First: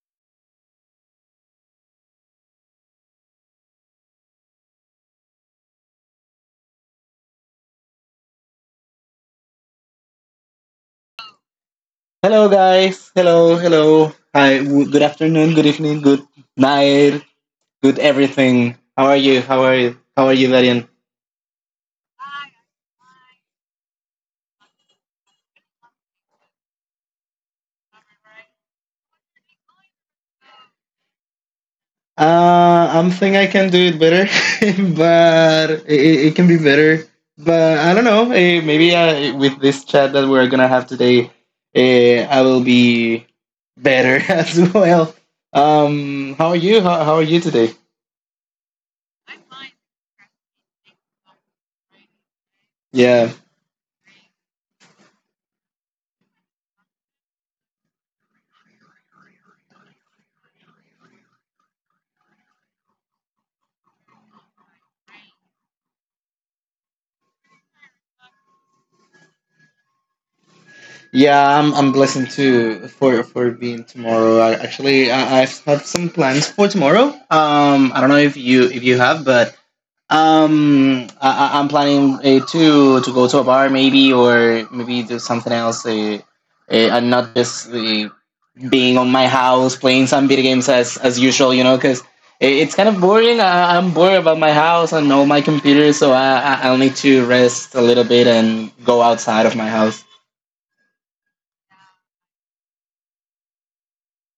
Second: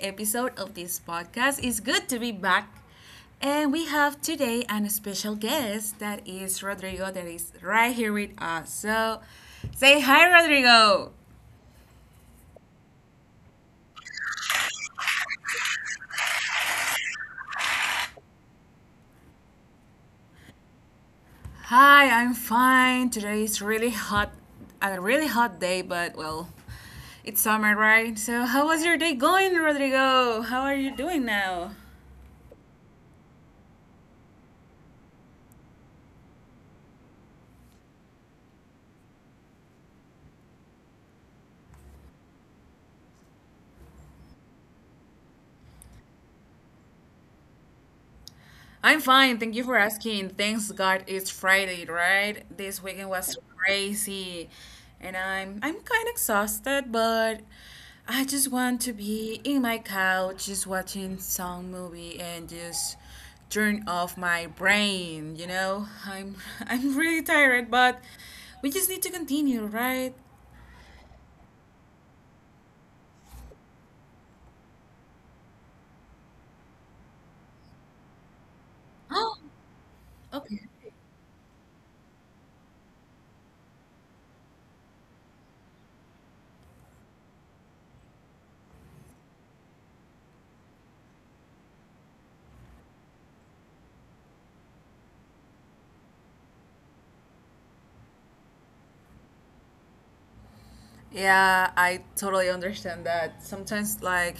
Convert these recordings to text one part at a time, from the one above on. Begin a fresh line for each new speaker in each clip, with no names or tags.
episode of this podcast. It's good to be back. And we have today a special guest that is Rodrigo that is right here with us. So say hi Rodrigo.
Hello, guys. Hello, hello. Hi. Good afternoon. Good evening. Good night. Good everything. How are you? How are you? How are you, Darian?
Hi, I'm fine. Today is really hot a really hot day, but well, it's summer, right? So how was your day going, Rodrigo? How are you doing now?
I'm think I can do it better, but it can be better. But I don't know. Maybe with this chat that we're gonna have today, I will be better as well. How are you? How are you today?
I'm fine. Thank you for asking. Thanks God it's Friday, right? This weekend was
Yeah.
crazy. And I'm kind of exhausted, but I just want to be in my couch just watching some movie and just turn off my brain, you know? I'm I'm really tired, but we just need to continue, right?
Yeah, I'm blessed too for being tomorrow. Actually, I have some plans for tomorrow. I don't know if you have,
Oh,
but
okay.
I'm planning to go to a bar maybe or maybe do something else. And not just being on my house playing some video games as usual, you know, because it's kind of boring. I'm bored about my house and all my computers, so I'll need to rest a little bit and go outside of my house.
Yeah, I totally understand that. Sometimes like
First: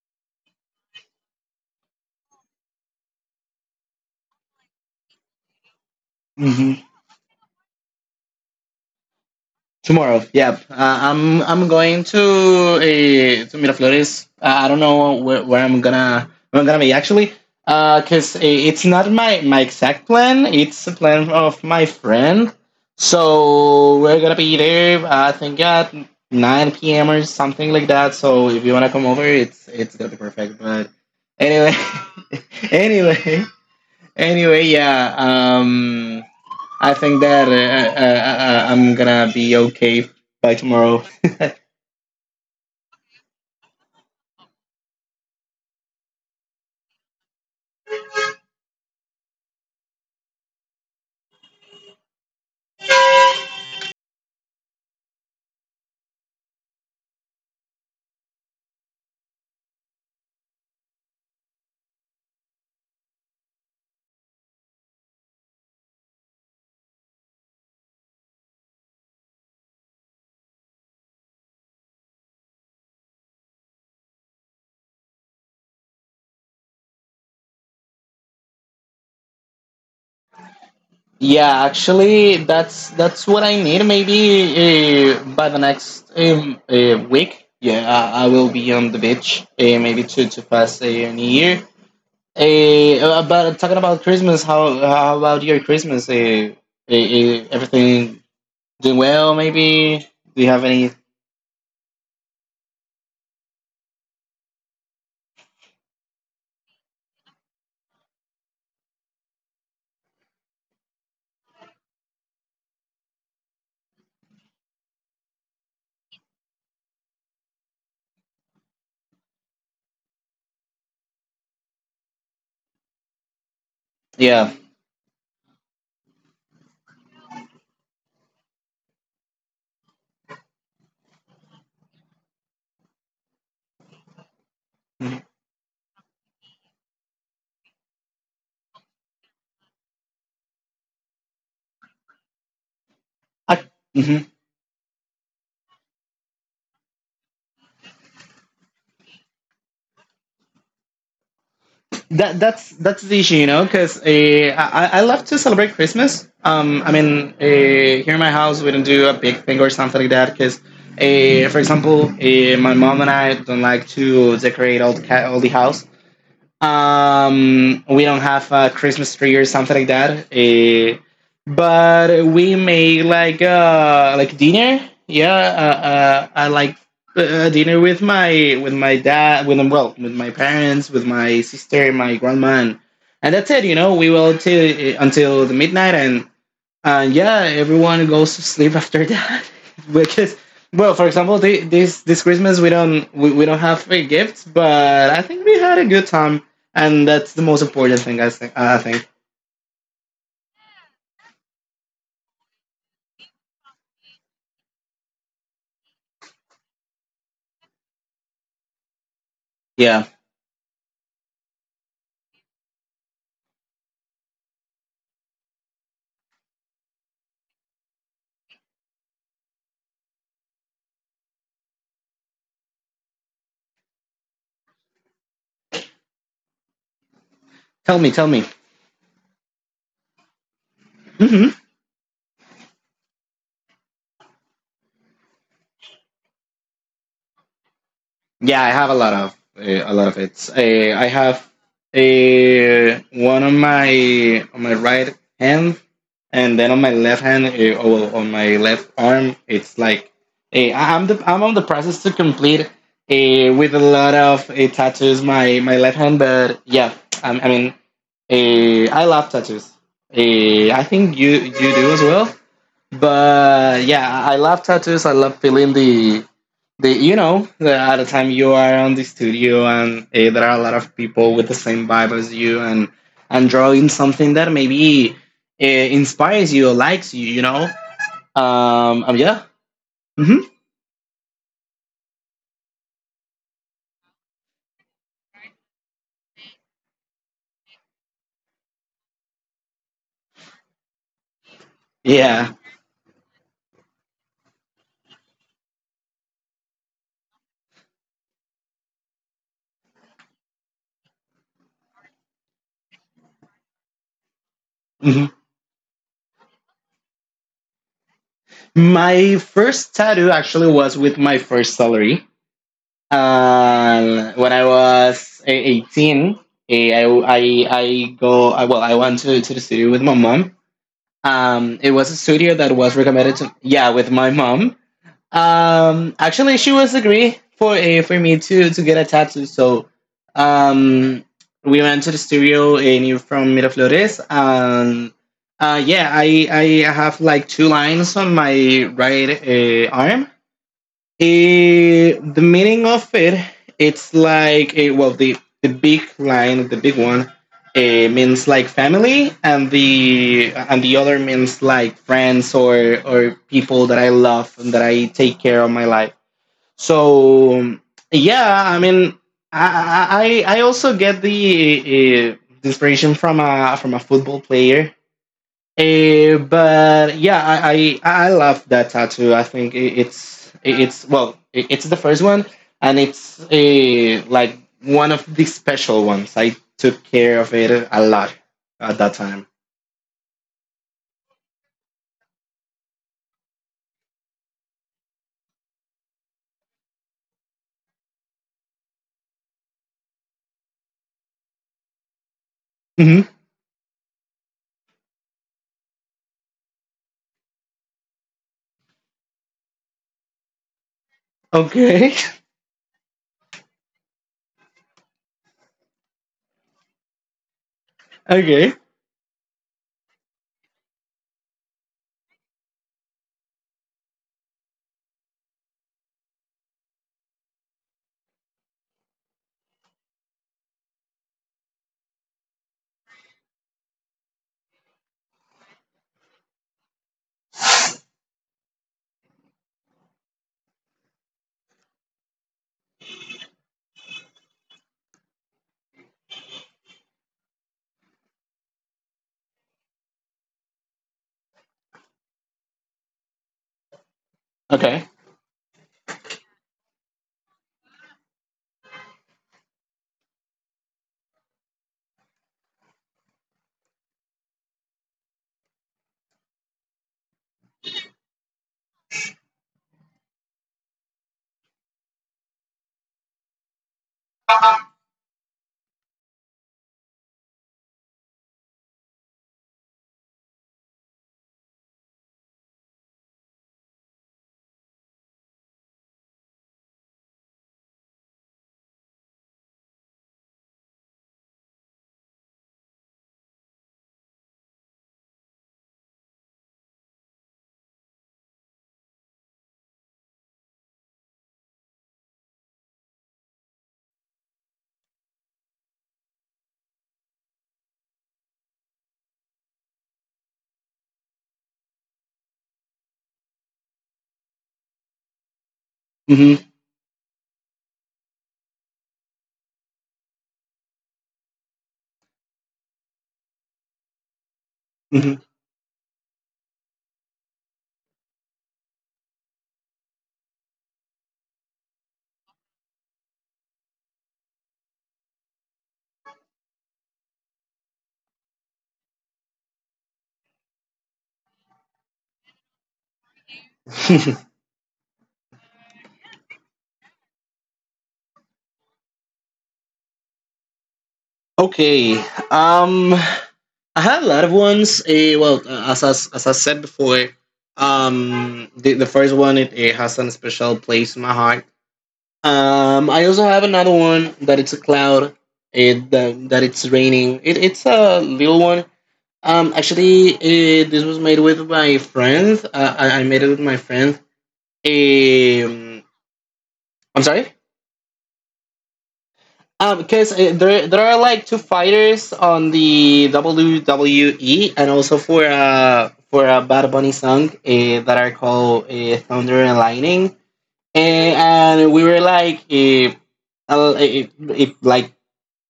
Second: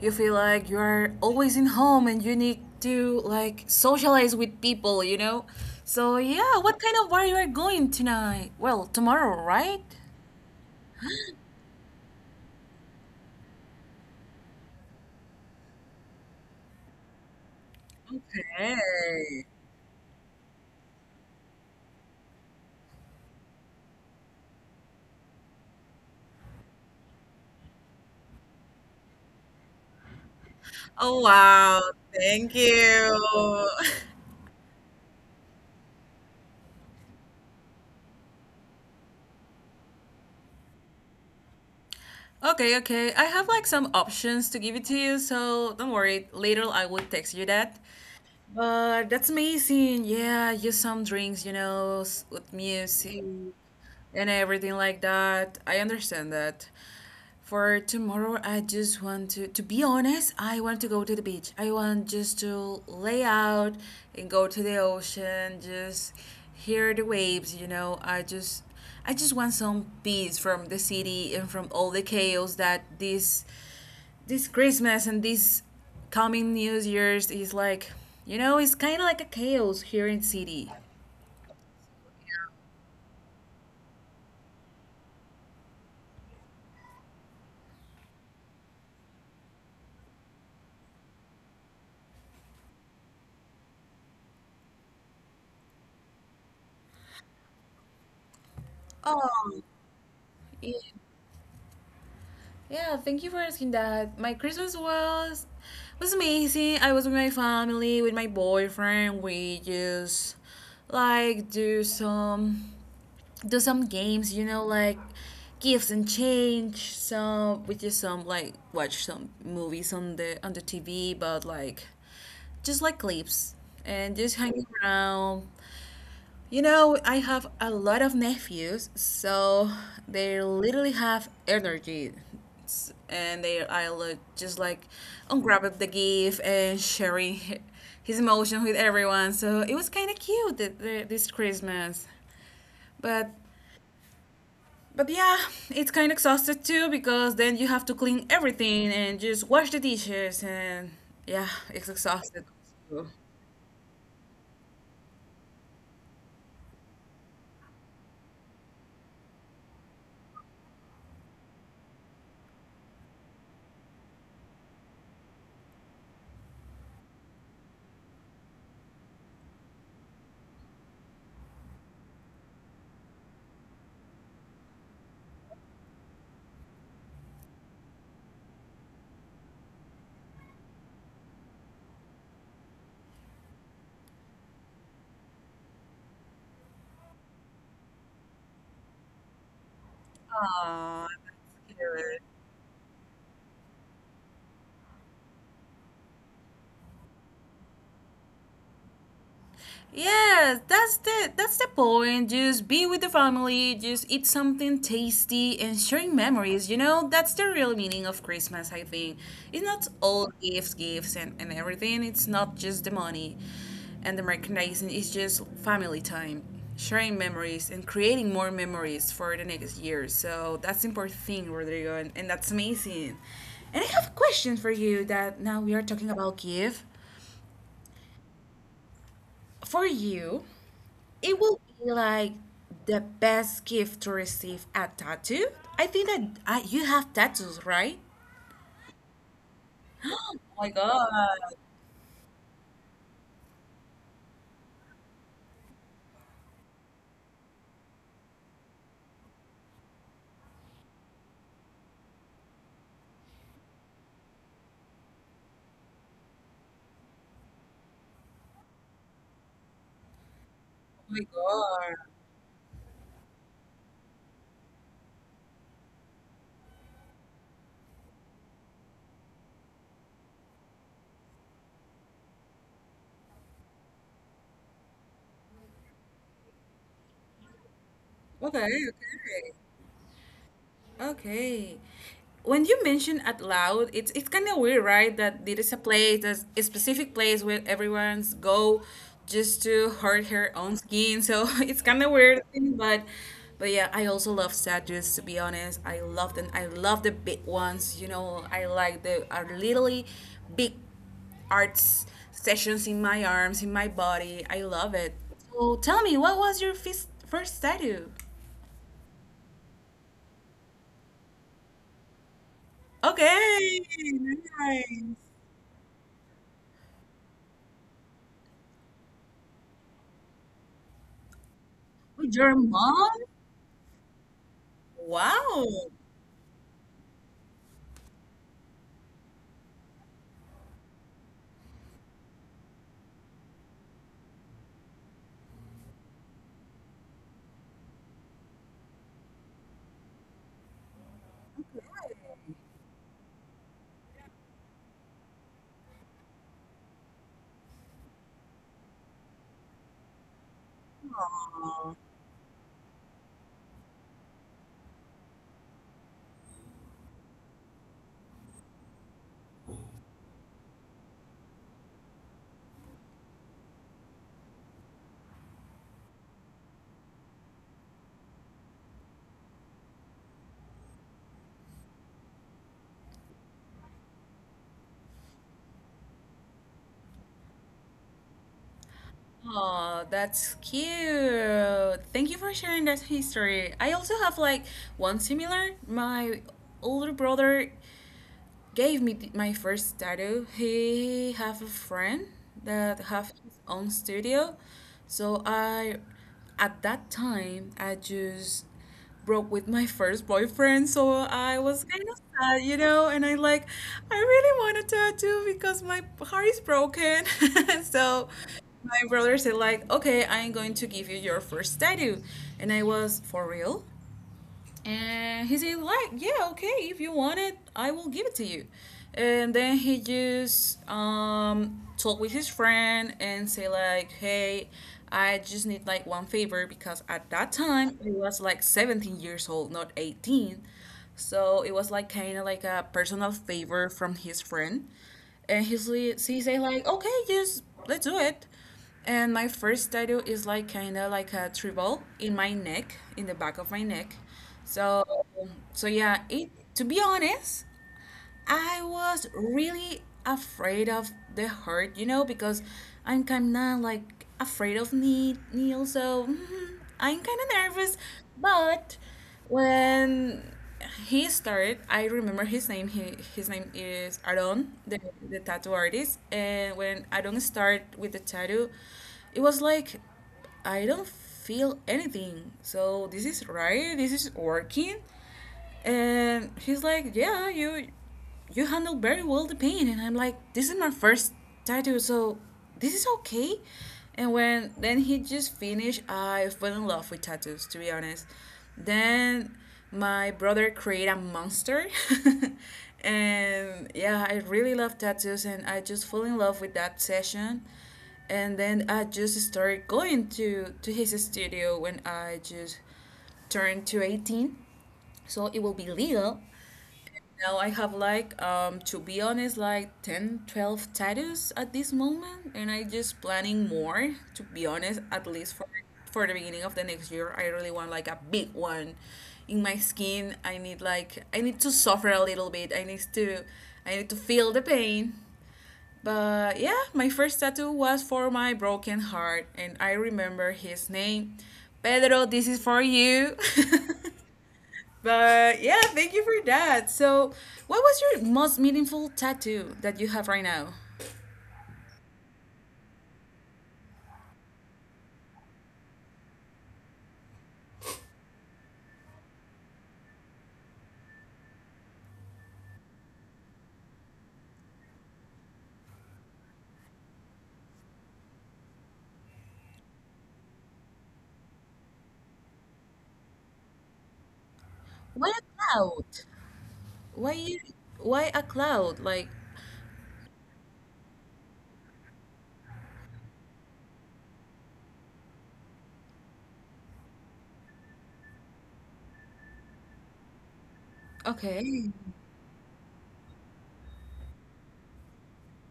you feel like you are always in home and you need to like socialize with people, you know? So yeah, what kind of bar you are going tonight? Well, tomorrow, right?
Tomorrow, yeah. I'm going to Miraflores. I don't know where I'm gonna be actually, because it's not my
Hey.
my exact plan. It's a plan of my friend. So we're gonna be there. I think at nine p.m. or something like that. So if you wanna come over, it's gonna be perfect. But
Oh
anyway,
wow, thank
anyway,
you.
anyway, yeah. I think that I'm gonna be okay by tomorrow.
Okay, okay. I have like some options to give it to you, so don't worry. Later I will text you that. But that's amazing. Yeah, just some drinks, you know, with music and everything like that. I understand that. For tomorrow, I just want to be honest, I want to go to the beach. I want just to lay out and go to the ocean, just hear the waves, you know. I just want some peace from the city and from all the chaos that this Christmas and this coming New Year's is like, you know, it's kind of like a chaos here in city.
Yeah, actually, that's what I need. Maybe by the next week. Yeah, I will be on the beach. Maybe to pass New Year. But talking about Christmas, how about your Christmas? Everything doing well?
Oh,
Maybe do you have
yeah,
any?
yeah, thank you for asking that. My Christmas was amazing. I was with my family, with my boyfriend. We just like do some games, you know, like gifts and change. So with just some like watch some movies on the TV, but like just like clips and just
Yeah.
hanging around. You know, I have a lot of nephews, so they literally have energy and they I look just like
Mhm.
unwrap the gift and sharing his emotion with everyone. So it was kind of cute this Christmas. But
I, mhm.
but yeah, it's kind of exhausted too because then you have to clean everything and just wash the dishes and yeah, it's
that
exhausted.
that's that's
Aww,
the issue, you know, because I love to celebrate Christmas. I mean, here in my house we don't do a big thing or something like that because, for example, my mom and I don't like to decorate all the house. We don't have a Christmas tree or something like that. But we make like dinner. Yeah, I like dinner with my dad, with well, with my parents, with my sister, my grandma, and that's it. You know, we will till until the midnight and yeah, everyone goes to sleep after that because. Well, for example,
that's
this
cute.
this Christmas we don't have free gifts, but I think we had a good time, and that's the most important thing. I think. I think.
Yes, that's the point. Just be with the family, just eat something tasty and sharing memories, you know? That's the real meaning of Christmas, I think. It's not
Yeah.
all gifts, gifts and everything. It's not just the money and the merchandising, it's just family time, sharing memories and creating more memories for the next year. So that's the important thing, Rodrigo, and that's amazing. And I have a question for you that now we are talking about gift.
Tell me. Tell me.
For you, it
Hmm.
will be like the best gift to receive a tattoo. I think that I, you have tattoos, right?
Yeah, I have a lot of
Oh
it.
my God.
I have
Oh
one on my right hand, and then on my left hand, oh, well, on my left arm, it's like I'm on the process to complete with a lot of tattoos my left hand, but yeah, I mean, I love tattoos. I think
my
you
God.
do as well but yeah, I love tattoos. I love feeling the at the time you are on the studio and there are a lot of people with the same vibe as you and drawing something that maybe uh, inspires you or likes you. You know.
Okay, okay.
Yeah. Hmm.
Okay. When you mention out loud, it's kind of weird, right? That there is a place, there's a specific place where everyone's go just to hurt her own skin. So it's kind of weird,
Yeah.
but but yeah, I also love statues. To be honest, I love them. I love the big ones. You know, I like the are literally big arts sessions in my arms, in my body. I love it.
Hmm.
So tell me, what was your first statue?
My first tattoo actually was with my first salary.
Okay,
When I
nice.
was 18, eh, I go I, well I went to the studio with my mom. It was a
Oh, your
studio that was With your
mom?
recommended to mom? Yeah, with my mom.
Wow.
Actually, she was agree for a for me to get a tattoo. So, um, we went to the studio in you from Miraflores, and yeah, I have like two lines on my right arm, Eh, the meaning of it, it's like eh, well, the big line, the big one, eh, means like family, and the other means
Aw.
like friends or people that I love and that I take care of my life. So yeah, I mean, I I, I also get the eh, the inspiration from a football player. But yeah, I love that tattoo. I think it's well, it's the first one, and it's a like one of the special ones. I took care of it a lot at that time.
Oh, that's cute. Thank you for sharing that history. I also have like one similar. My older brother gave me my first tattoo. He have a friend that
Hmm.
have his own studio, so I, at that time, I just broke with my first boyfriend, so I was kind
Okay,
of sad, you know, and I like, I really want a tattoo because my heart is broken, so.
okay,
My brother said like, okay, I'm going to give you your first tattoo, and I was for real. And he said, like, yeah, okay, if you want it, I will give it to you. And then he just talked with his friend and say like, hey, I just need like one favor because at that time he was like 17 years old, not 18. So it was like kind of like a personal favor from his friend. And he say like, okay, just let's do it. And my first tattoo is like kind of like a tribal in my neck, in the back of my neck. So,
okay.
so yeah, it to be honest, I was really afraid of the hurt, you know, because I'm kind of like afraid of Neil, so mhm, I'm kind of nervous. But when he started, I remember his name. He, his name is Aaron, the tattoo artist. And when Aaron started with the tattoo, it was like I don't feel anything. So this is right. This is working. And he's like, yeah, you handled very well the pain, and I'm like, this is my first tattoo, so this is okay. And when then he just finished, I fell in love with tattoos, to be honest. Then my brother created a monster and yeah, I really love tattoos, and I just fell in love with that session. And then I just started going to his studio when I just turned to 18, so it will be legal.
Hmm.
Now I have like to be honest like 10 12 tattoos at this moment, and I just planning more, to be honest, at least
Hmm.
for the beginning of the next year. I really want like a big one in my skin. I need like I need to suffer a little bit. I need to feel the pain. But yeah, my first tattoo was for my broken heart, and I remember his name, Pedro. This is for you. But yeah, thank you for that. So, what was your most meaningful tattoo that you have right now?
Okay. Um, I had a lot of ones. Eh, well, as I said before, the first one it has a special place in my heart. I also have another one that it's a cloud. That it's raining. It's a little one. Actually, this was made with my friend. I made it with my friend.
Why a cloud?
Um, I'm
Why
sorry.
you, why a cloud? Like,
Because there are like two fighters on the WWE and also for a Bad Bunny song that are called Thunder and Lightning.
okay.
And we were like. Like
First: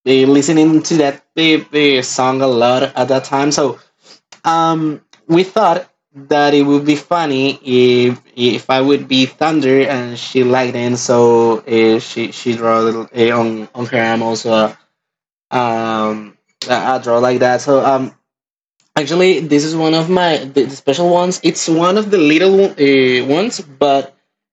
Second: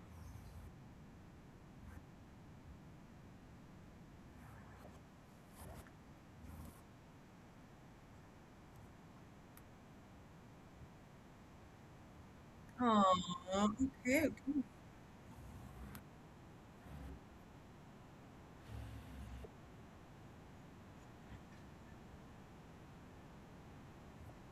they listening to that the song a lot at that time. So um, we thought that it would be funny if I would be Thunder and she liked it. So she draw a
Oh,
on her arm
okay.
also um I draw like that. So actually, this is one of my the special ones. It's one of the little ones, but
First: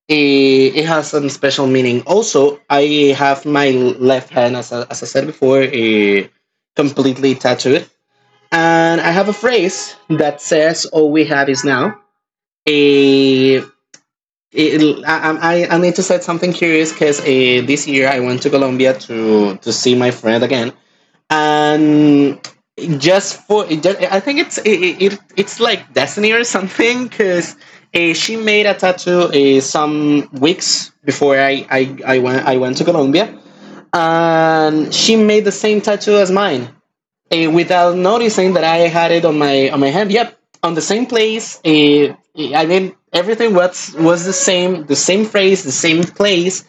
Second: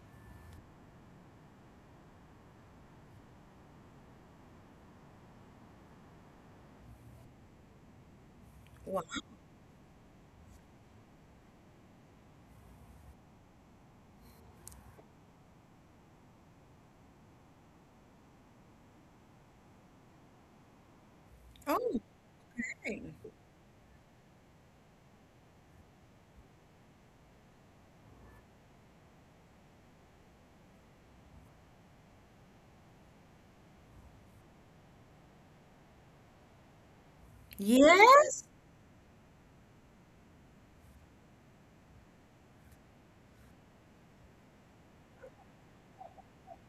it has some special meaning. Also, I have my left hand, as as I said before, completely tattooed, and
Wow.
I have a phrase that says, "All we have is now." Uh, I need to say something curious because this year I went to Colombia to see my friend again,
Oh,
and
okay.
just for it I think it's like destiny or something because she made a tattoo some weeks before I went to Colombia and she made the same tattoo as mine without
Yes?
noticing that I had it on my hand. Yep, on the same place. I mean everything was the same, the same phrase, the same place.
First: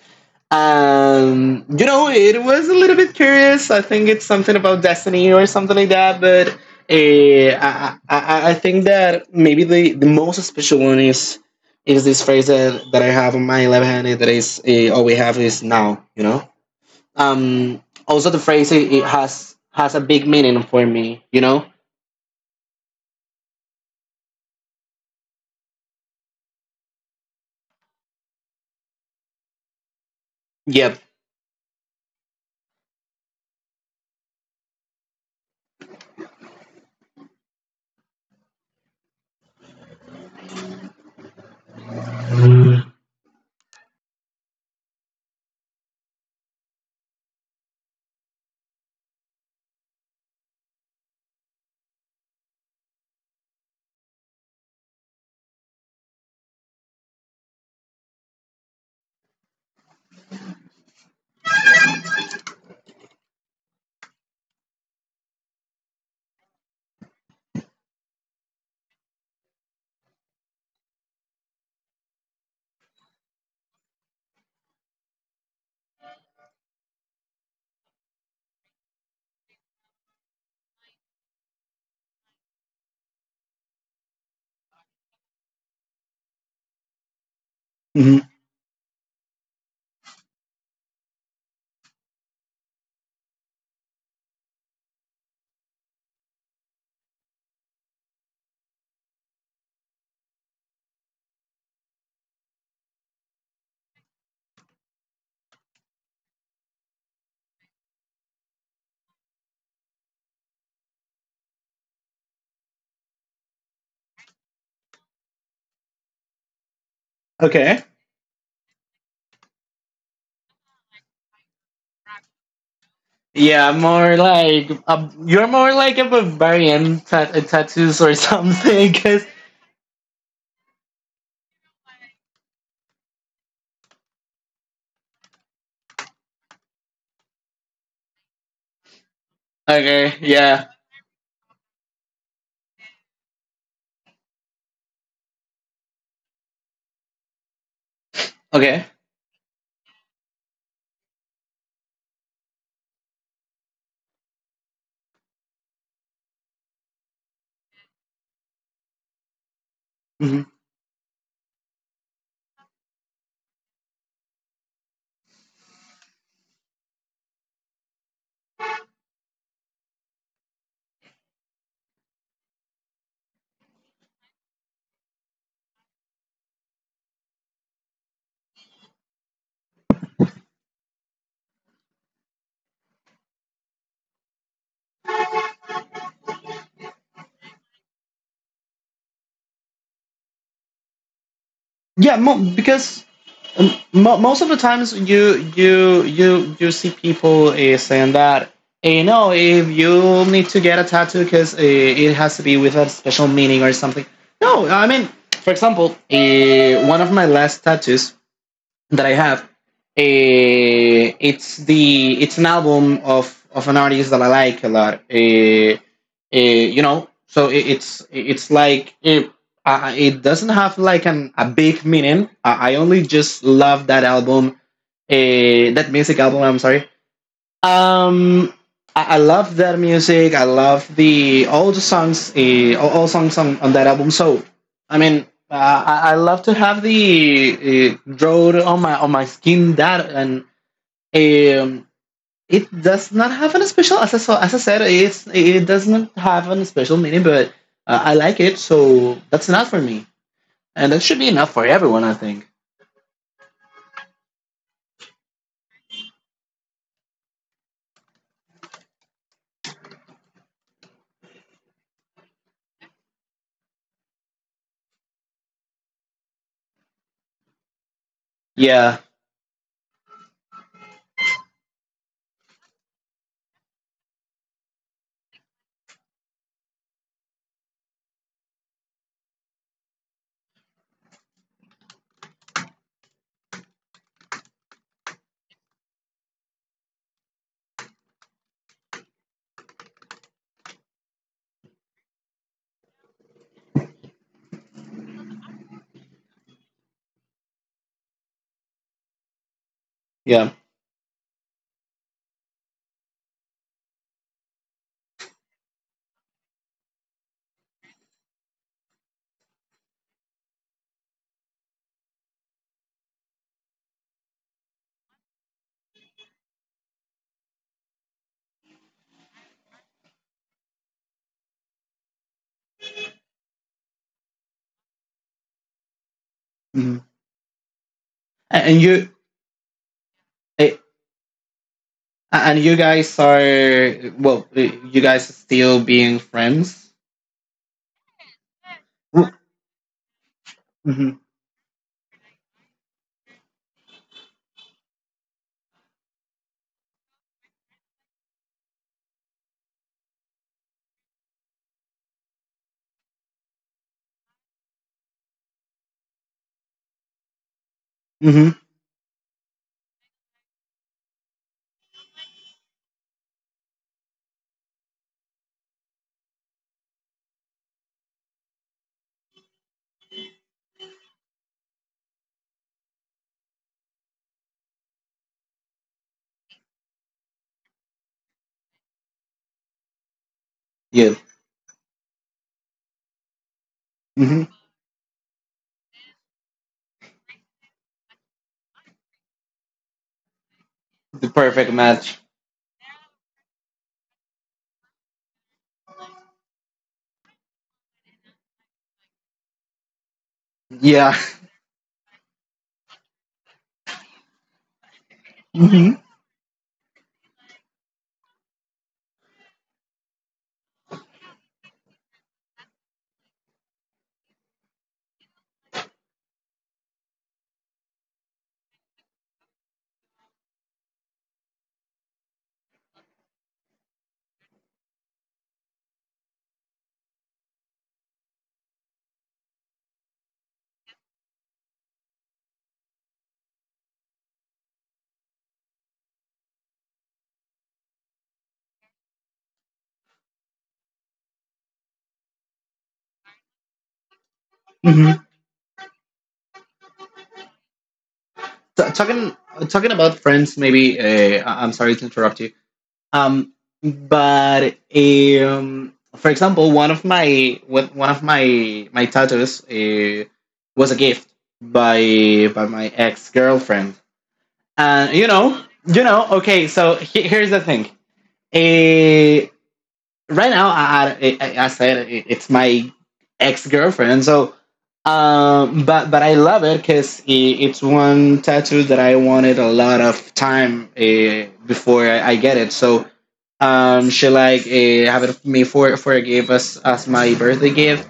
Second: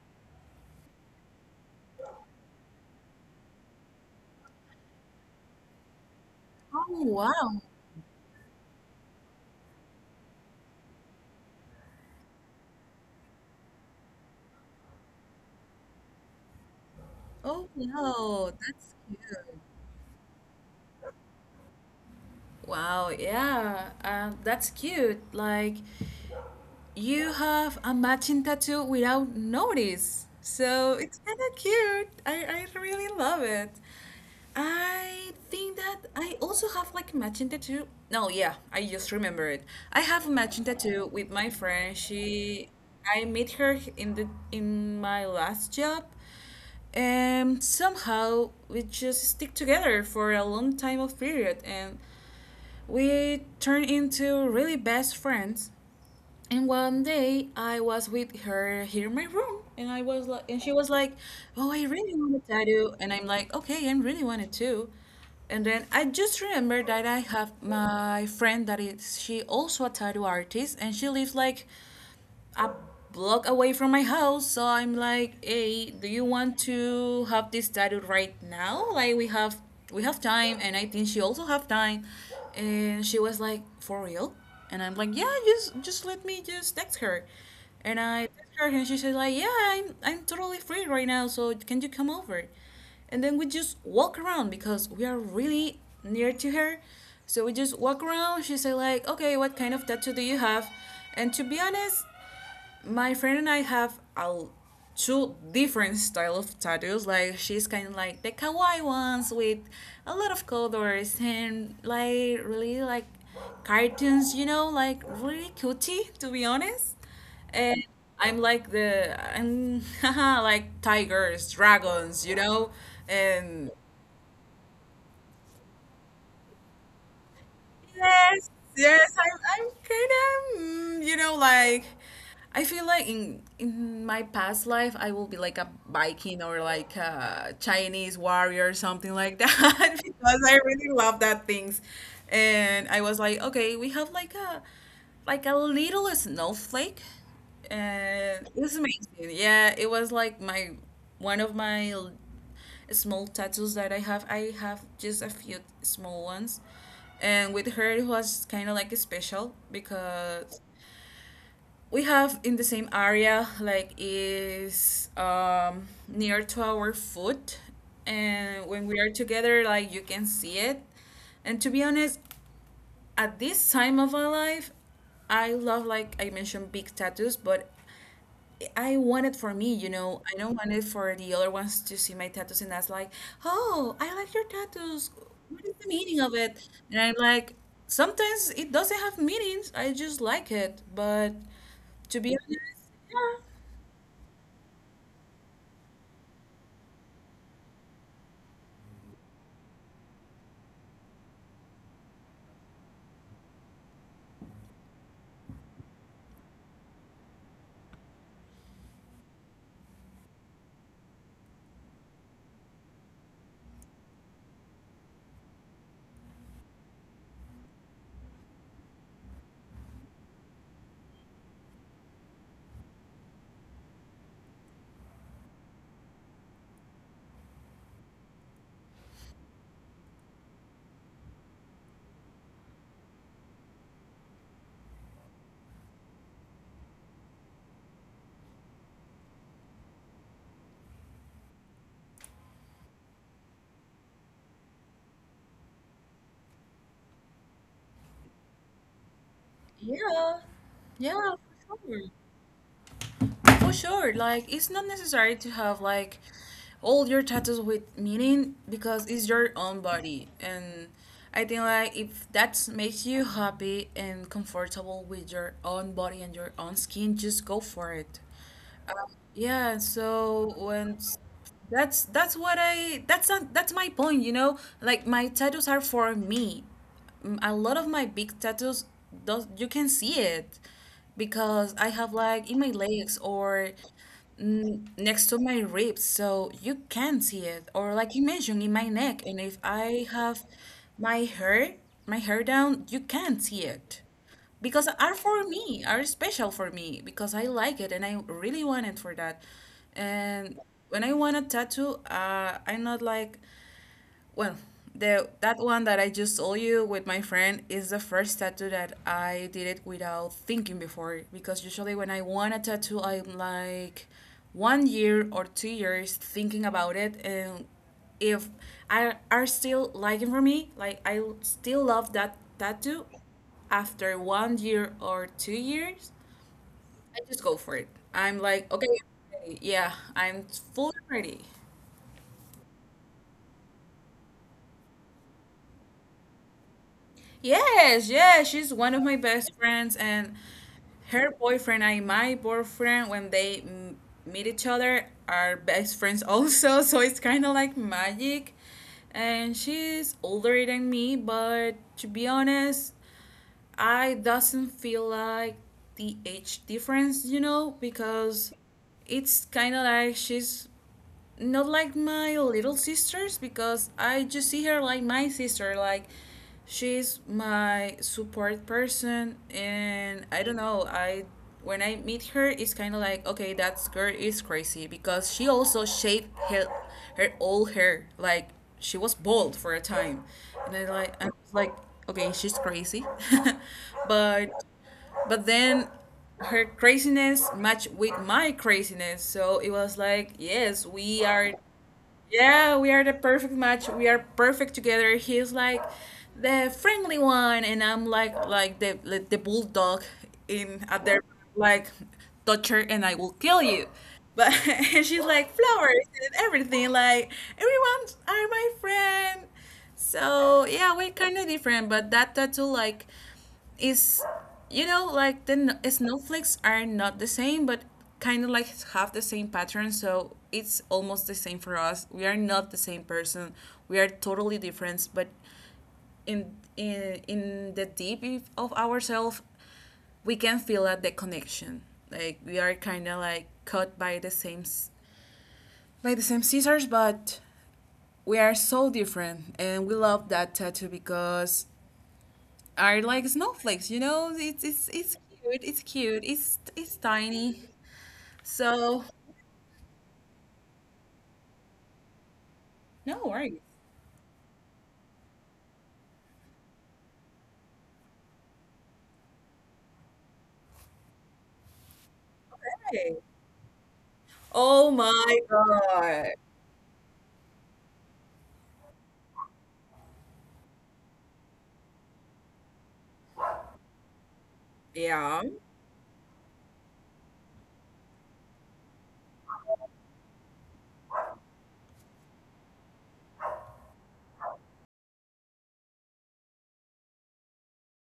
Um, you know, it was a little bit curious. I think it's something about destiny or something like that. But
Oh, wow.
I think that maybe the most special one is this phrase that I have on my left hand. That is all we have is now. You know.
Oh,
Also, the
wow.
phrase
That's
it
cute.
has a big meaning for me. You know.
Wow, yeah, that's cute. Like, you have a matching tattoo without notice. So
Yep.
it's kind of cute. I really love it. I think that I also have like a matching tattoo. No, yeah, I just remember it. I have a matching tattoo with my friend. She, I met her in the in my last job, and somehow we just stick together for a long time of period, and we turn into really best friends. And one day I was with her here in my room, and I was like, and she was like, "Oh, I really want a tattoo," and I'm like, "Okay, I really want it too." And then I just remembered that I have my friend that is she also a tattoo artist, and she lives like a block away from my house. So I'm like, hey, do you want to have this tattoo right now? Like we have time, and I think she also have time. And she was like, for real? And I'm like, yeah, just let me just text her. And
Hmm.
I text her, and she said like, yeah, I'm totally free right now. So can you come over? And then we just walk around because we are really near to her, so we just walk around. She said like, okay, what kind of tattoo do you have? And to be honest, my friend and I have a two different style of tattoos. Like she's kind of like the kawaii ones with a lot of colors and like really like cartoons, you know, like really cutie, to be honest. And
Okay.
I'm like the I'm like tigers, dragons, you know, and
Yeah, more like a, you're more like a barbarian tattoos or
yes,
something.
yes, I'm kind of, mm, you know, like I feel like in my past life I will be like a Viking or like a Chinese warrior or something like that
Okay.
because I
Yeah.
really love that things. And I was like, okay, we have like a little snowflake. And it was
Okay.
amazing. Yeah, it was like my one of my small tattoos that I have. I have just a few small ones. And with her, it was kind of like special
Hmm.
because we have in the same area, like is near to our foot. And when we are together, like you can see it. And to be honest, at this time of my life, I love like I mentioned big tattoos, but I want it for me, you know. I don't want it for the other ones to see my tattoos and that's like, oh, I like your tattoos. What is the meaning of it? And I'm like, sometimes it doesn't have meanings. I just like it. But
Yeah.
to be
Because
honest,
most of the times you see people saying that you know if you need to get a tattoo because it has to be with a special meaning or something. No, I mean, for example, one of my last tattoos that I have. It's an album of an artist that I like a lot. You know, so it, it's like it it doesn't have like an a big meaning. I only just love that album, uh, that music album. I'm sorry, um, I love their music. I love the all the songs, all songs on that album. So, I mean, I love to have the road on my skin. That and um, it does not have a special. As I said, it doesn't have a special meaning, but I like it. So that's enough for
yeah,
me,
yeah,
and that should be
yeah,
enough for
for sure.
everyone. I think.
For sure, like it's not necessary to have like all your tattoos with meaning because it's your own body, and I think like if that makes you happy and comfortable with your own body and your own skin, just go for it.
Yeah,
Um, yeah, so when that's what I that's not, that's my point, you know? Like my tattoos are for me. Mm, A lot of my big tattoos, those you can see it because I have like in my legs or, next to my ribs, so you can see it, or like you mentioned in my neck. And if I have my hair down, you can see it because are for me, are special for me because I like it and I really want it for that.
yeah.
And when I want a tattoo, I'm not like, well, the that one that I just told you with my friend is the first tattoo that I did it without thinking before, because usually when I want a tattoo I'm like 1 year or 2 years thinking about it. And if I are still liking for me, like I still love that tattoo after 1 year or 2 years,
Mhm.
I just go for it. I'm
A-
like,
And
okay,
you,
I'm ready. Yeah, I'm
uh,
fully ready.
A- and you guys are well. You guys are still being friends.
Yes, yes, she's one of my best friends, and
Mm-hmm.
her boyfriend and my boyfriend, when they meet each other, are best friends also. So it's kind of like magic. And she's older than me, but to be honest, I doesn't feel like the age difference, you know, because
Mm-hmm.
it's kind of like she's not like my little sisters, because I just see her like my sister. Like she's my support person, and I don't know. I when I meet her, it's kind of like, okay, that girl is crazy, because she also shaved her her all hair. Like she was bald for a time, and I like
Yeah.
I'm like, okay, she's crazy,
Mm-hmm.
but but then her craziness matched with my craziness, so it was like, yes, we
The
are,
perfect match.
yeah, we are the perfect match, we are perfect together. He's like the friendly one, and I'm like the bulldog in at
Yeah.
their, like, touch her and I will kill you, but and she's like
Mm-hmm.
flowers and everything, like, everyone are my friend. So yeah, we're kind of different, but that tattoo, like, is, you know, like the snowflakes are not the same, but kind of like have the same pattern, so it's almost the same for us. We are not the same person, we are totally different, but in the deep of ourselves, we can feel that the connection, like we are kind of like cut by the same by the same scissors, but we are so different, and we love that tattoo because are like snowflakes, you know? It's
Mm-hmm.
cute. It's cute. It's tiny.
T-
So
talking talking about friends. Maybe I- I'm sorry to interrupt you.
no
Um,
worries.
but for example, one of my my tattoos was a gift by my
Hey.
ex girlfriend,
Oh
and you
my
know, you
god.
know. Okay, so here's the thing. Eh, right now, I said it's my ex girlfriend. So,
Yeah.
but I love it because it's one tattoo that I wanted a lot of time before I get it. So, she like have it for me for a gift as my birthday gift,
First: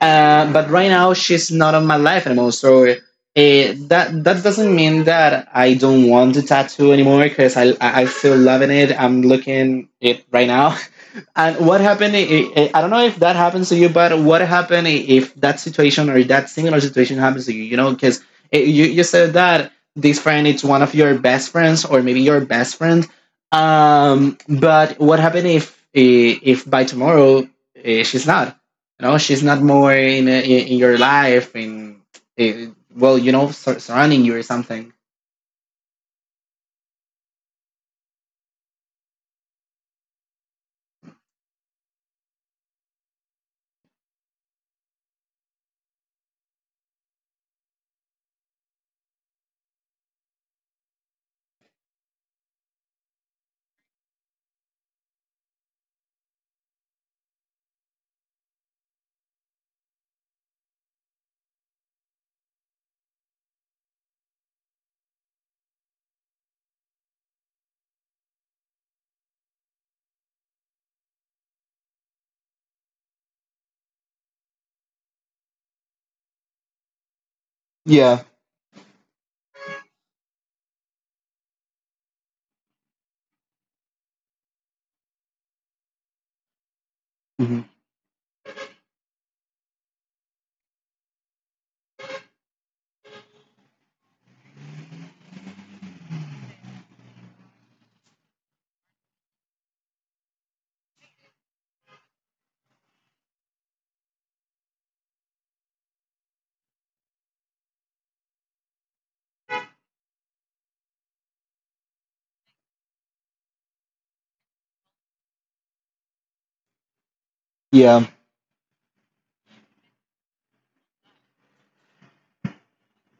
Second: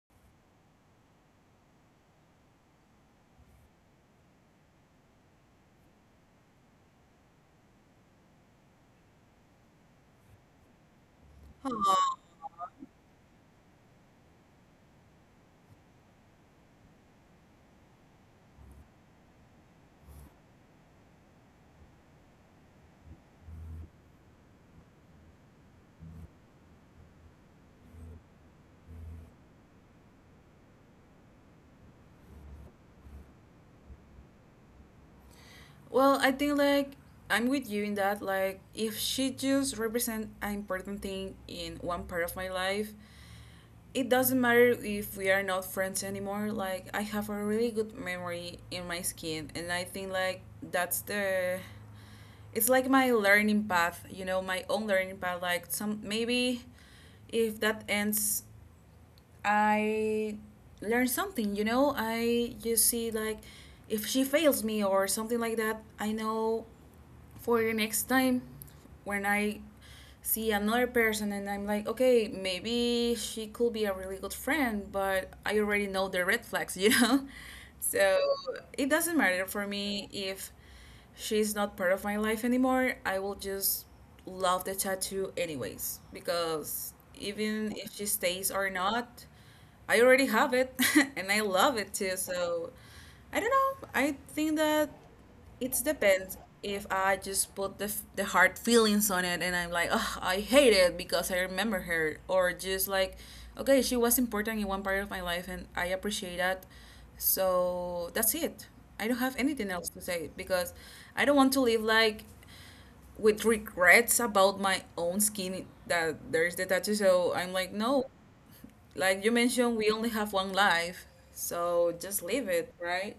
but right now she's not on my life anymore. So that doesn't mean that I don't want the tattoo anymore because I still loving it. I'm looking it right now. And what happened? I don't know if that happens to you, but what happened if that situation or that similar situation happens to you? You know, because you said that this friend is one of your best friends or maybe your best friend. But what happened if if by tomorrow she's not? You know, she's not more in your life. Eh, well, you know, surrounding you or something.
Well, I think like I'm with you in that, like if she just represent an important thing in one part of my life, it doesn't matter if we are not friends anymore. Like I have a really good memory in my skin, and I think like that's the, it's like my learning path, you know, my own learning path. Like some, maybe if that ends, I learn something, you know. I just see like, if she fails me or something like that, I know for the next time when I see another person and I'm like, okay, maybe she could be a really good friend, but I already know the red flags, you know? So
Yeah.
it doesn't matter for me if she's not part of my life anymore. I will just love the tattoo anyways, because
Hmm.
even if she stays or not, I already have it and I love it too. So I don't know. I think that it depends. If I just put the, the hard feelings on it and I'm like, oh, I hate it because I remember her. Or just like, okay, she was important in one part of my life, and I appreciate that. So that's it. I don't have anything else to say, because I don't want to live like with regrets about my own skin that there's the tattoo. So I'm like,
Yeah.
no, like you mentioned, we only have one life. So just leave it, right?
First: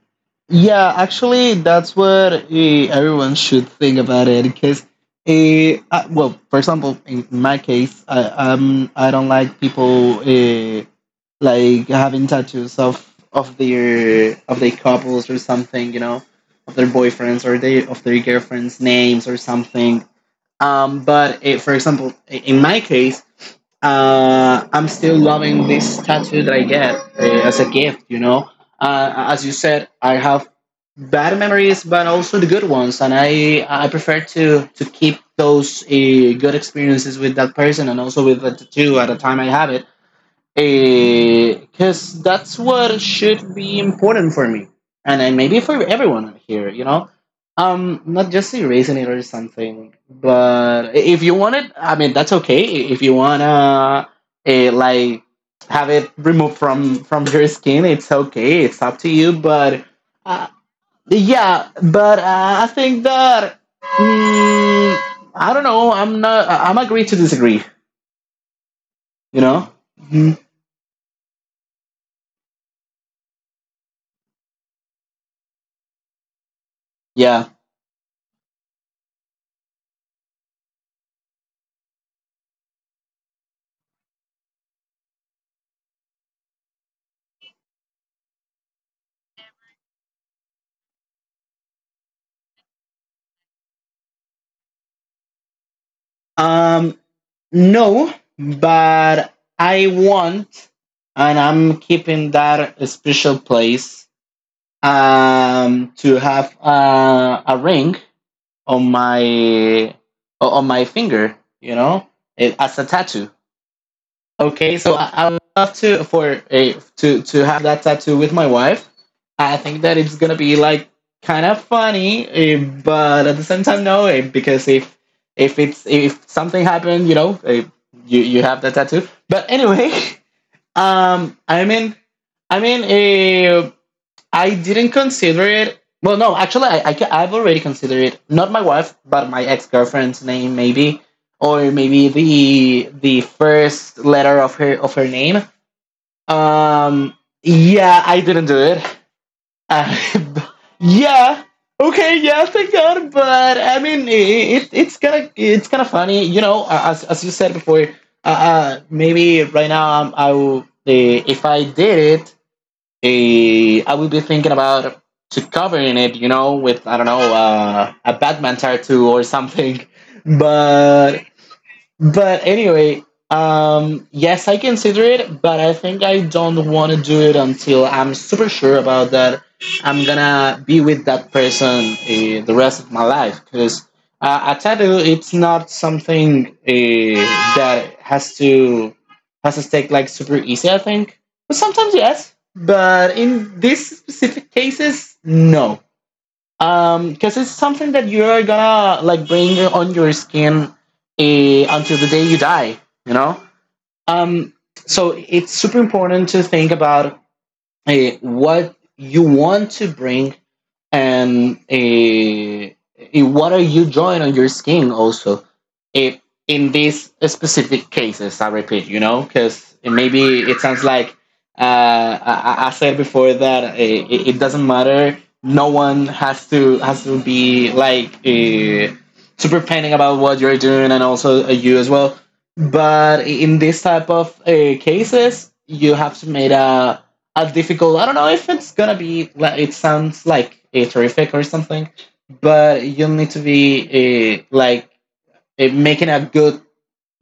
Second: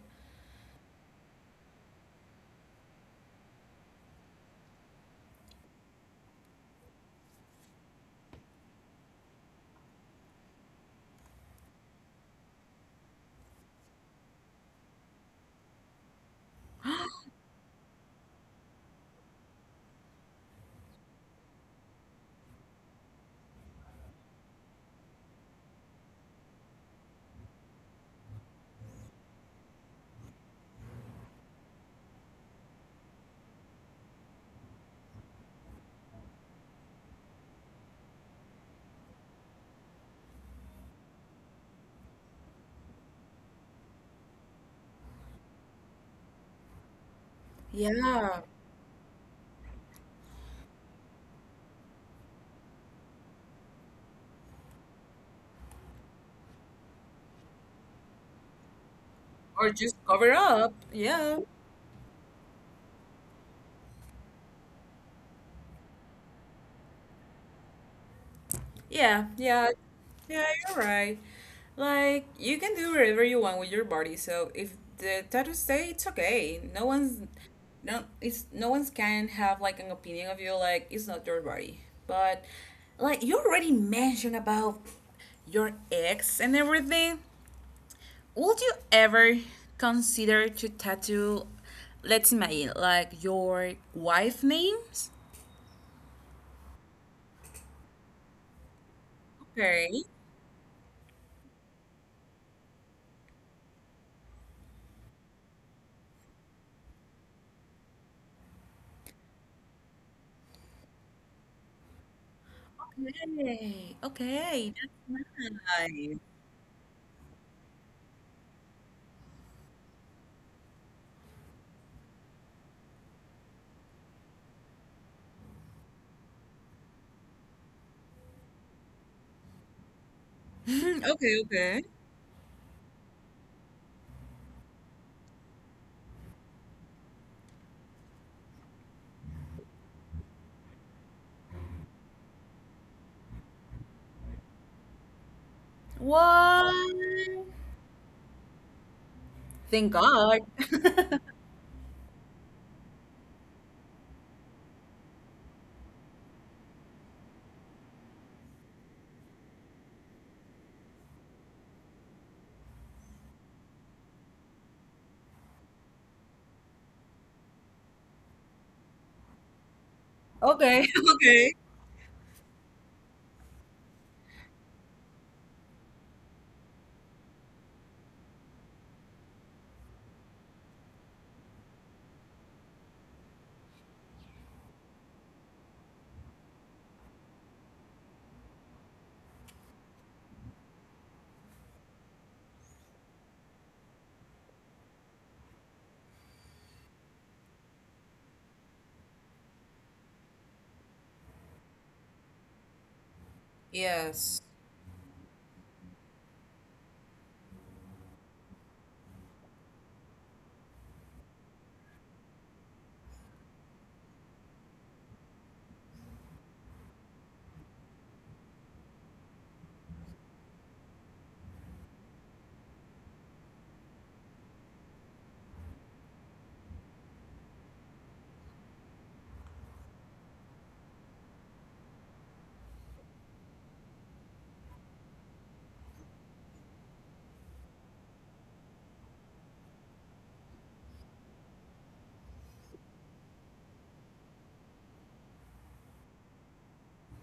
Yeah, actually, that's what everyone should think about it because, well, for example, in my case, I don't like people like having tattoos of of their couples or something, you know, of their boyfriends or they of their girlfriends' names or something. But for example, in my case, I'm still loving this tattoo that I get as a gift. You know, as you said, I have bad memories, but also the good ones, and I prefer to keep those good experiences with that person and also with the tattoo at the time I have it because that's what should be important for me and then maybe for everyone here, you know. Not
Yeah.
just erasing it or something, but if you want it, I mean, that's okay. If you wanna like have it removed from your skin, it's okay, it's up to you.
Or
But
just cover
uh,
up. Yeah.
yeah, but I think that mm, I don't know. I'm not I'm agree to disagree,
Yeah,
you
yeah,
know. Mhm.
yeah, you're right. Like, you can do whatever you want with your body, so if the tattoos stay, it's okay. No one's
Yeah.
no it's no one's can have like an opinion of you, like it's not your body. But like you already mentioned about your ex and everything. Would you ever consider to tattoo, let's imagine, like, your wife names?
um No, but I
Okay.
want, and I'm keeping that special place to have a ring on my on my finger. You know, it, as a tattoo.
Okay. Okay.
Okay, so
That's
I would love to
nice.
for a to have that tattoo with my wife. I think that it's gonna be like kind of funny, but at the same time, no, because if it's if something happened, you know, you have that tattoo. But anyway,
Mhm, okay,
I
okay.
mean, I mean, uh, I didn't consider it. Well, no, actually, I've already considered it. Not my wife, but my ex girlfriend's name, maybe, or maybe the first letter of her name.
What?
Yeah, I didn't do it. Uh,
Thank God.
yeah, okay, yeah, thank God. But I mean, it's kind of funny, you know. As you said before, maybe right now, I will, if I did it, I would be thinking about to covering it, you know, with I don't know a Batman tattoo or something.
Okay.
But
Okay.
but anyway, yes, I consider it, but I think I don't want to do it until I'm super sure about that. I'm gonna be with that person the rest of my life, because a tattoo, it's not something that has to take like super easy. I think, but sometimes yes, but in these specific cases, no, because it's something that you're gonna like bring on your skin until the day you die, you know.
Yes.
um so it's super important to think about uh, what you want to bring and what are you drawing on your skin also, if in these specific cases I repeat, you know, because maybe it sounds like uh, I said before that it doesn't matter. No one has to be like super panic about what you're doing and also you as well. But in this type of cases, you have to make a difficult. I don't know if it's gonna be. It sounds like a terrific or something, but you'll need to be like making a good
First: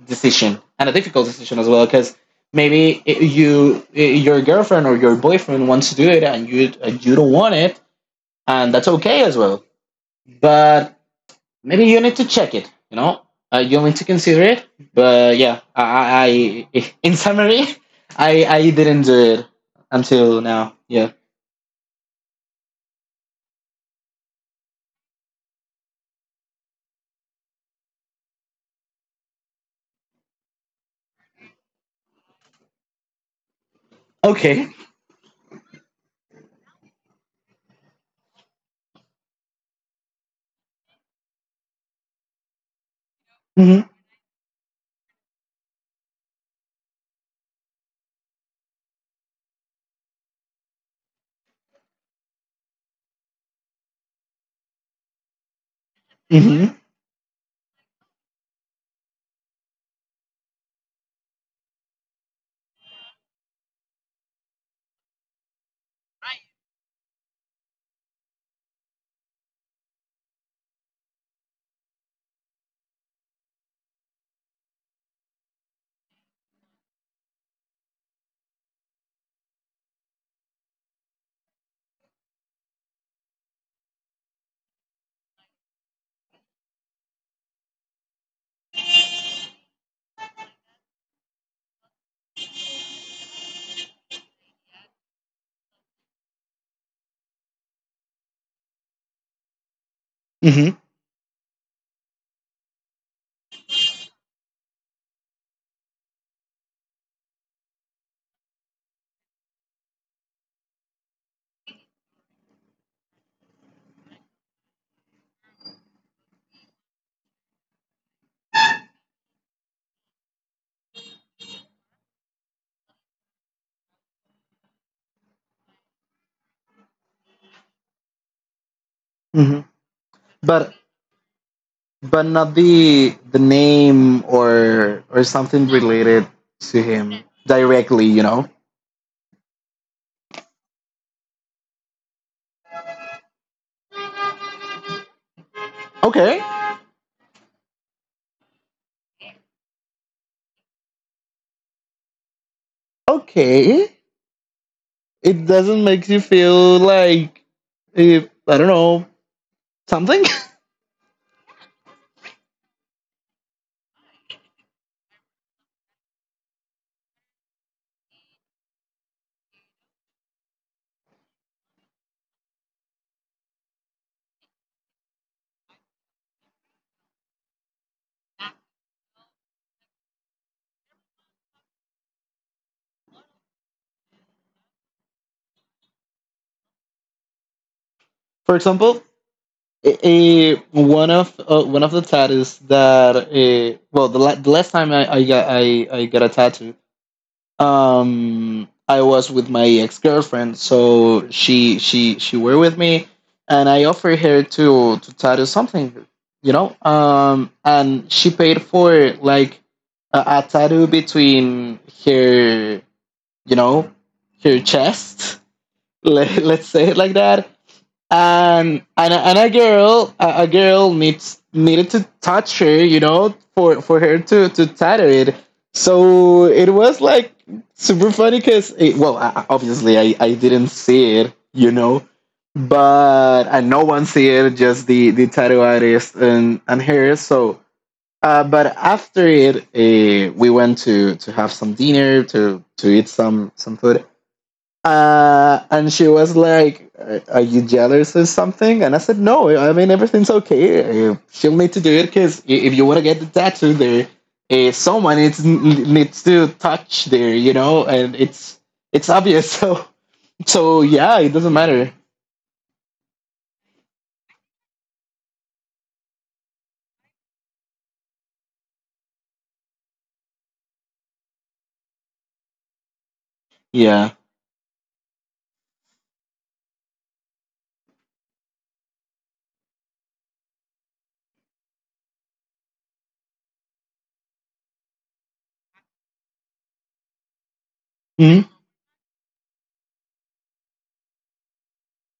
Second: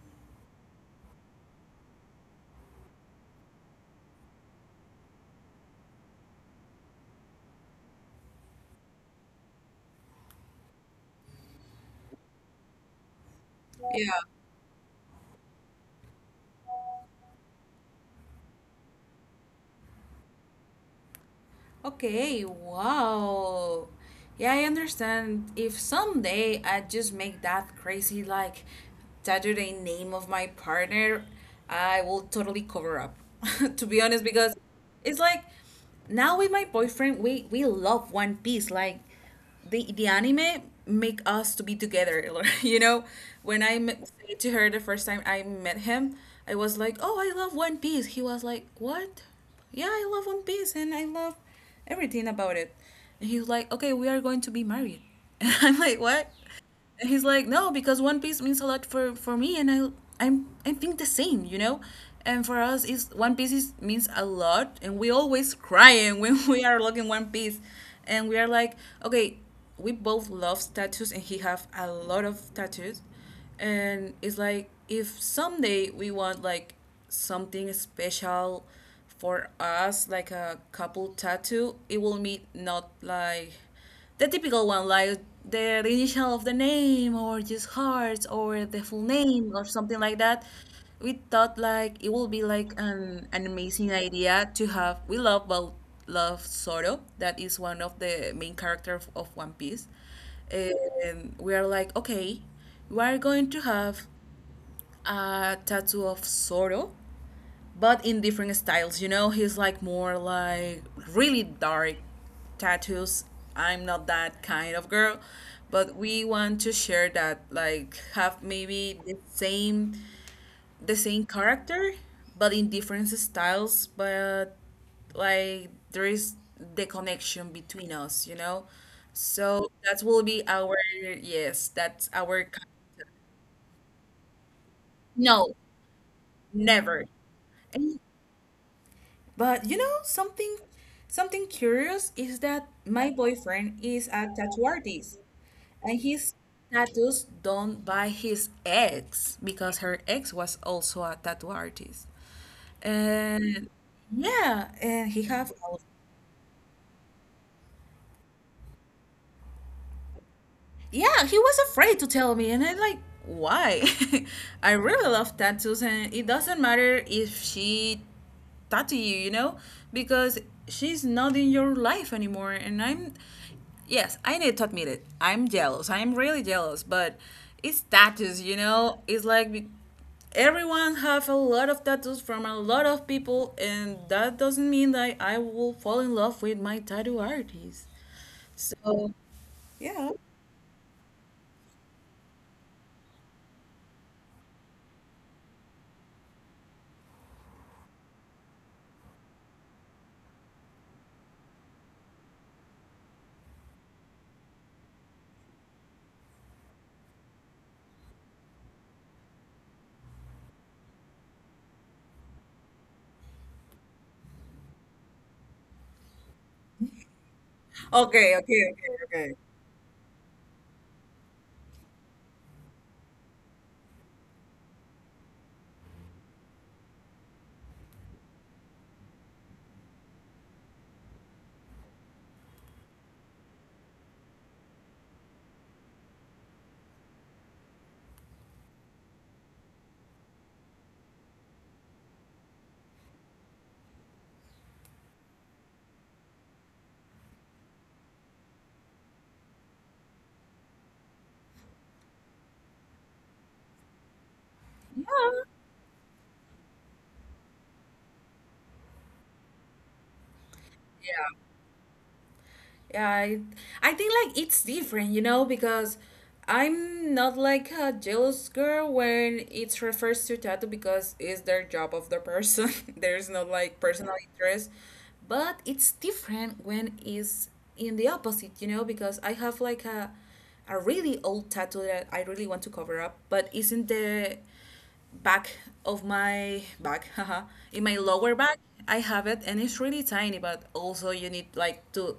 decision and a difficult decision as well, because maybe you your girlfriend or your boyfriend wants to do it and you don't want it, and that's okay as well. But maybe you need to check it. You know, you'll need to
Yeah.
consider it. But yeah, in summary, I didn't do it until now. Yeah.
Okay, wow. Yeah, I understand. If someday I just make that crazy, like, tattoo name of my partner, I will totally cover up, to be honest, because
Okay.
it's like now with my boyfriend, we love One Piece. Like, the anime make us to be together. You know, when
Mm-hmm.
said to her the first time I met him, I was like, oh, I love One Piece. He was like, what? Yeah, I love One Piece, and I love everything about it. And he was like, okay, we are going to be married. And I'm like, what?
Mm-hmm.
And he's like, no, because One Piece means a lot for me, and I think the same, you know. And for us, is One Piece is, means a lot, and we always crying when we are looking One Piece, and we are like, okay, we both love tattoos, and he have a lot of tattoos, and it's like, if someday we want like something special for us, like a couple tattoo, it will mean not like the typical one, like the initial of the name, or just hearts, or the full name, or something like that. We thought like it would be like an amazing idea to have. We love both love Zoro, that is one of the main characters of One Piece,
Mm-hmm.
and we are like, okay, we are going to have a tattoo of Zoro, but in different styles. You know, he's like more like really dark tattoos. I'm not that kind of girl, but we want to share that, like have maybe the same, the same character, but in different styles. But like there is the connection between us, you know.
Mm-hmm.
So that will be
But
our, yes, that's
but
our,
not the name or
no,
something related to
never.
him directly, you know.
But you know, something something curious is that my boyfriend is a tattoo artist, and his
Okay.
tattoos done by his ex, because her ex was also a tattoo artist. And
Okay.
yeah, and he
It
have,
doesn't make you feel like if I don't know something.
yeah, he was afraid to tell me, and I'm like, why? I really love tattoos, and it doesn't matter if she tattoo you, you know, because she's not in your life anymore. And I'm, yes, I need to admit it. I'm jealous. I'm really jealous, but it's tattoos, you know. It's like everyone have a lot of tattoos from a lot of people, and that doesn't mean that I will fall in love with my tattoo artist.
For example,
So yeah.
one of the tattoos that well the, the last time I got a tattoo. I was with my ex-girlfriend, so she were with me, and I offered her to tattoo something, you know. And she paid for like a tattoo between her, you know, her chest. Let's say it like that.
Okay, okay,
And
okay, okay.
and a girl, a girl needs needed to touch her, you know, for her to tattoo it. So it was like super funny because, well, obviously i didn't see it, you know. But and no one see it, just the tattoo artist and her. So but after it, we went to have some dinner to eat some food. And she was like, are you jealous or something?" And I said, "No, I mean everything's okay. She'll need to do it because if you want to get the tattoo, there, someone
Yeah.
needs to touch there, you know, and it's obvious. So so yeah, it
Yeah.
doesn't matter.
Yeah, I think like it's different, you know, because I'm not like a jealous girl when it refers to tattoo because it's their job of the person. There's no like
Yeah.
personal interest. But it's different when it's in the opposite, you know, because I have like a really old tattoo that I really want to cover up, but isn't the back of my back, haha, in my lower
Hmm.
back. I have it, and it's really tiny, but also you need like to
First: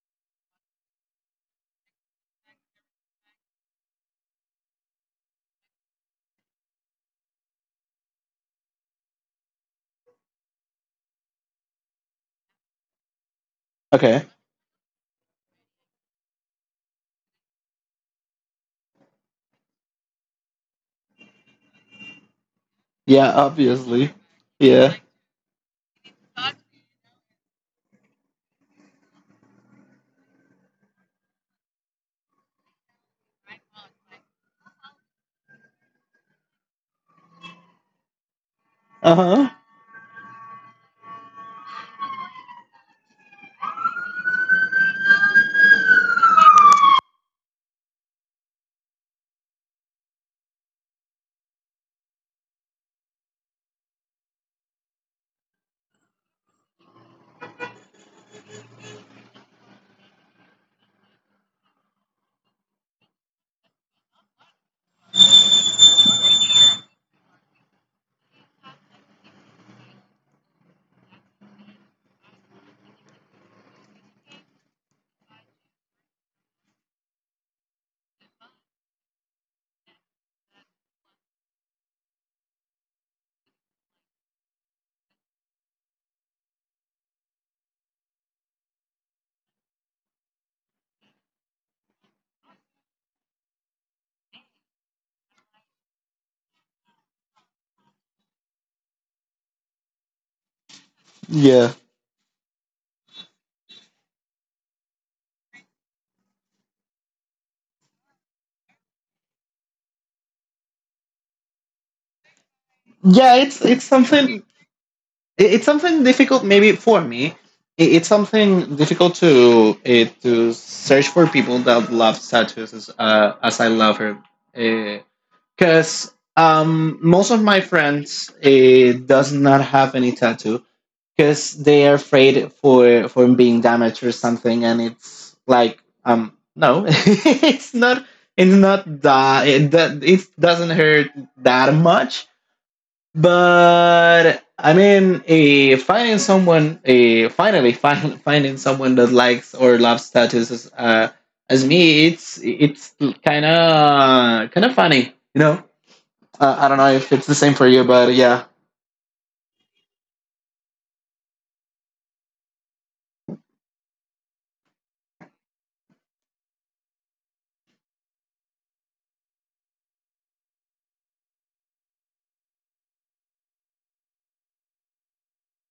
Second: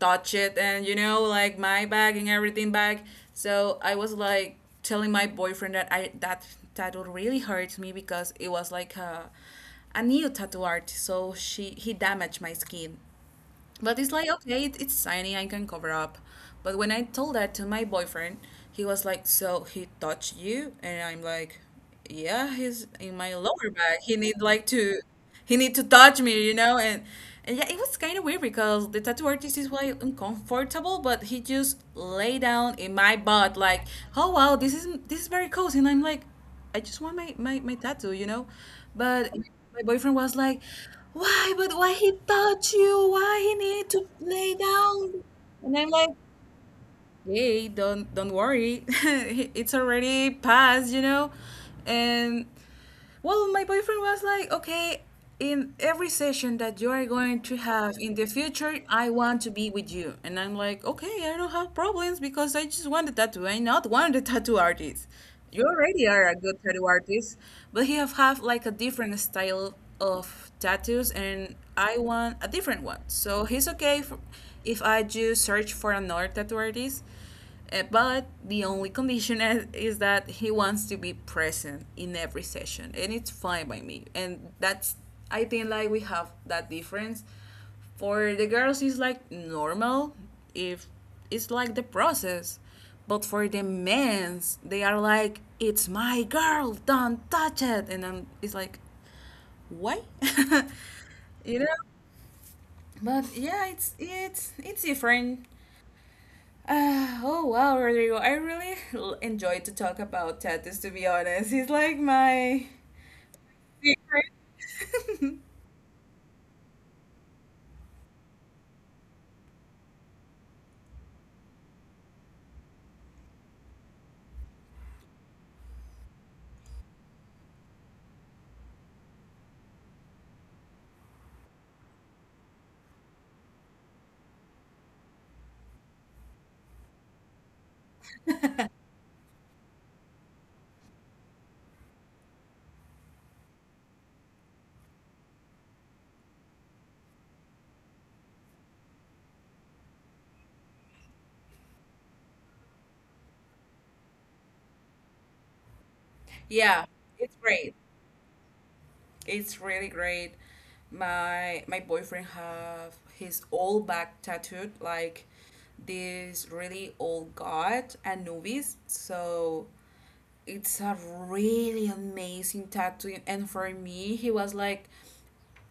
touch it, and you know, like my back and everything back. So I was like telling my boyfriend that I that tattoo really hurts me, because it was like a new tattoo art. So she he damaged my skin, but it's
Okay.
like, okay, it, it's shiny, I can cover up. But when I told that to my boyfriend, he was like, so he touched you? And I'm like, yeah, he's in
Yeah,
my lower back.
obviously.
He need like
Yeah.
to, he need to touch me, you know? And yeah, it was kind of weird because the tattoo artist is like uncomfortable, but he just lay down in my butt like, oh wow, this is very cozy. And I'm like, I just want my, my, my tattoo, you know?
Uh
But
huh.
my boyfriend was like, why? But why he touch you? Why he need to lay down? And I'm like, hey, don't worry. It's already past, you know? And well, my boyfriend was like, okay, in every session that you are going to have in the future, I want to be with you. And I'm like, okay, I don't have problems because I just want a tattoo. I'm not one of the tattoo artists. You already are a good tattoo artist, but he have, like a different style of tattoos, and I want a different one. So he's okay for, if I just search for another tattoo artist. But the only condition is that he wants to be present in every session, and it's fine by me. And that's I think like we have that difference. For the girls, it's like normal if it's like the process, but for the men's, they are like, "It's my girl, don't touch it," and then it's like, why? You
Yeah.
know, but yeah, it's different. Oh wow, Rodrigo! I really enjoy to talk about tattoos. To be honest, he's like my
Yeah, it's
favorite.
something it's something difficult maybe for me. It's something difficult to search for people that love tattoos as I love her, because most of my friends does not have any tattoo because they are afraid for being damaged or something, and it's like no. It's not, it's not that it doesn't hurt that much. But I mean, finding someone, finding someone that likes or loves tattoos as me, it's kind of funny, you know. I don't
Yeah.
know if it's the
It's
same for
great.
you, but yeah,
It's really great. My boyfriend have his all back tattooed like this really old god Anubis. So it's a really amazing tattoo. And for me, he was like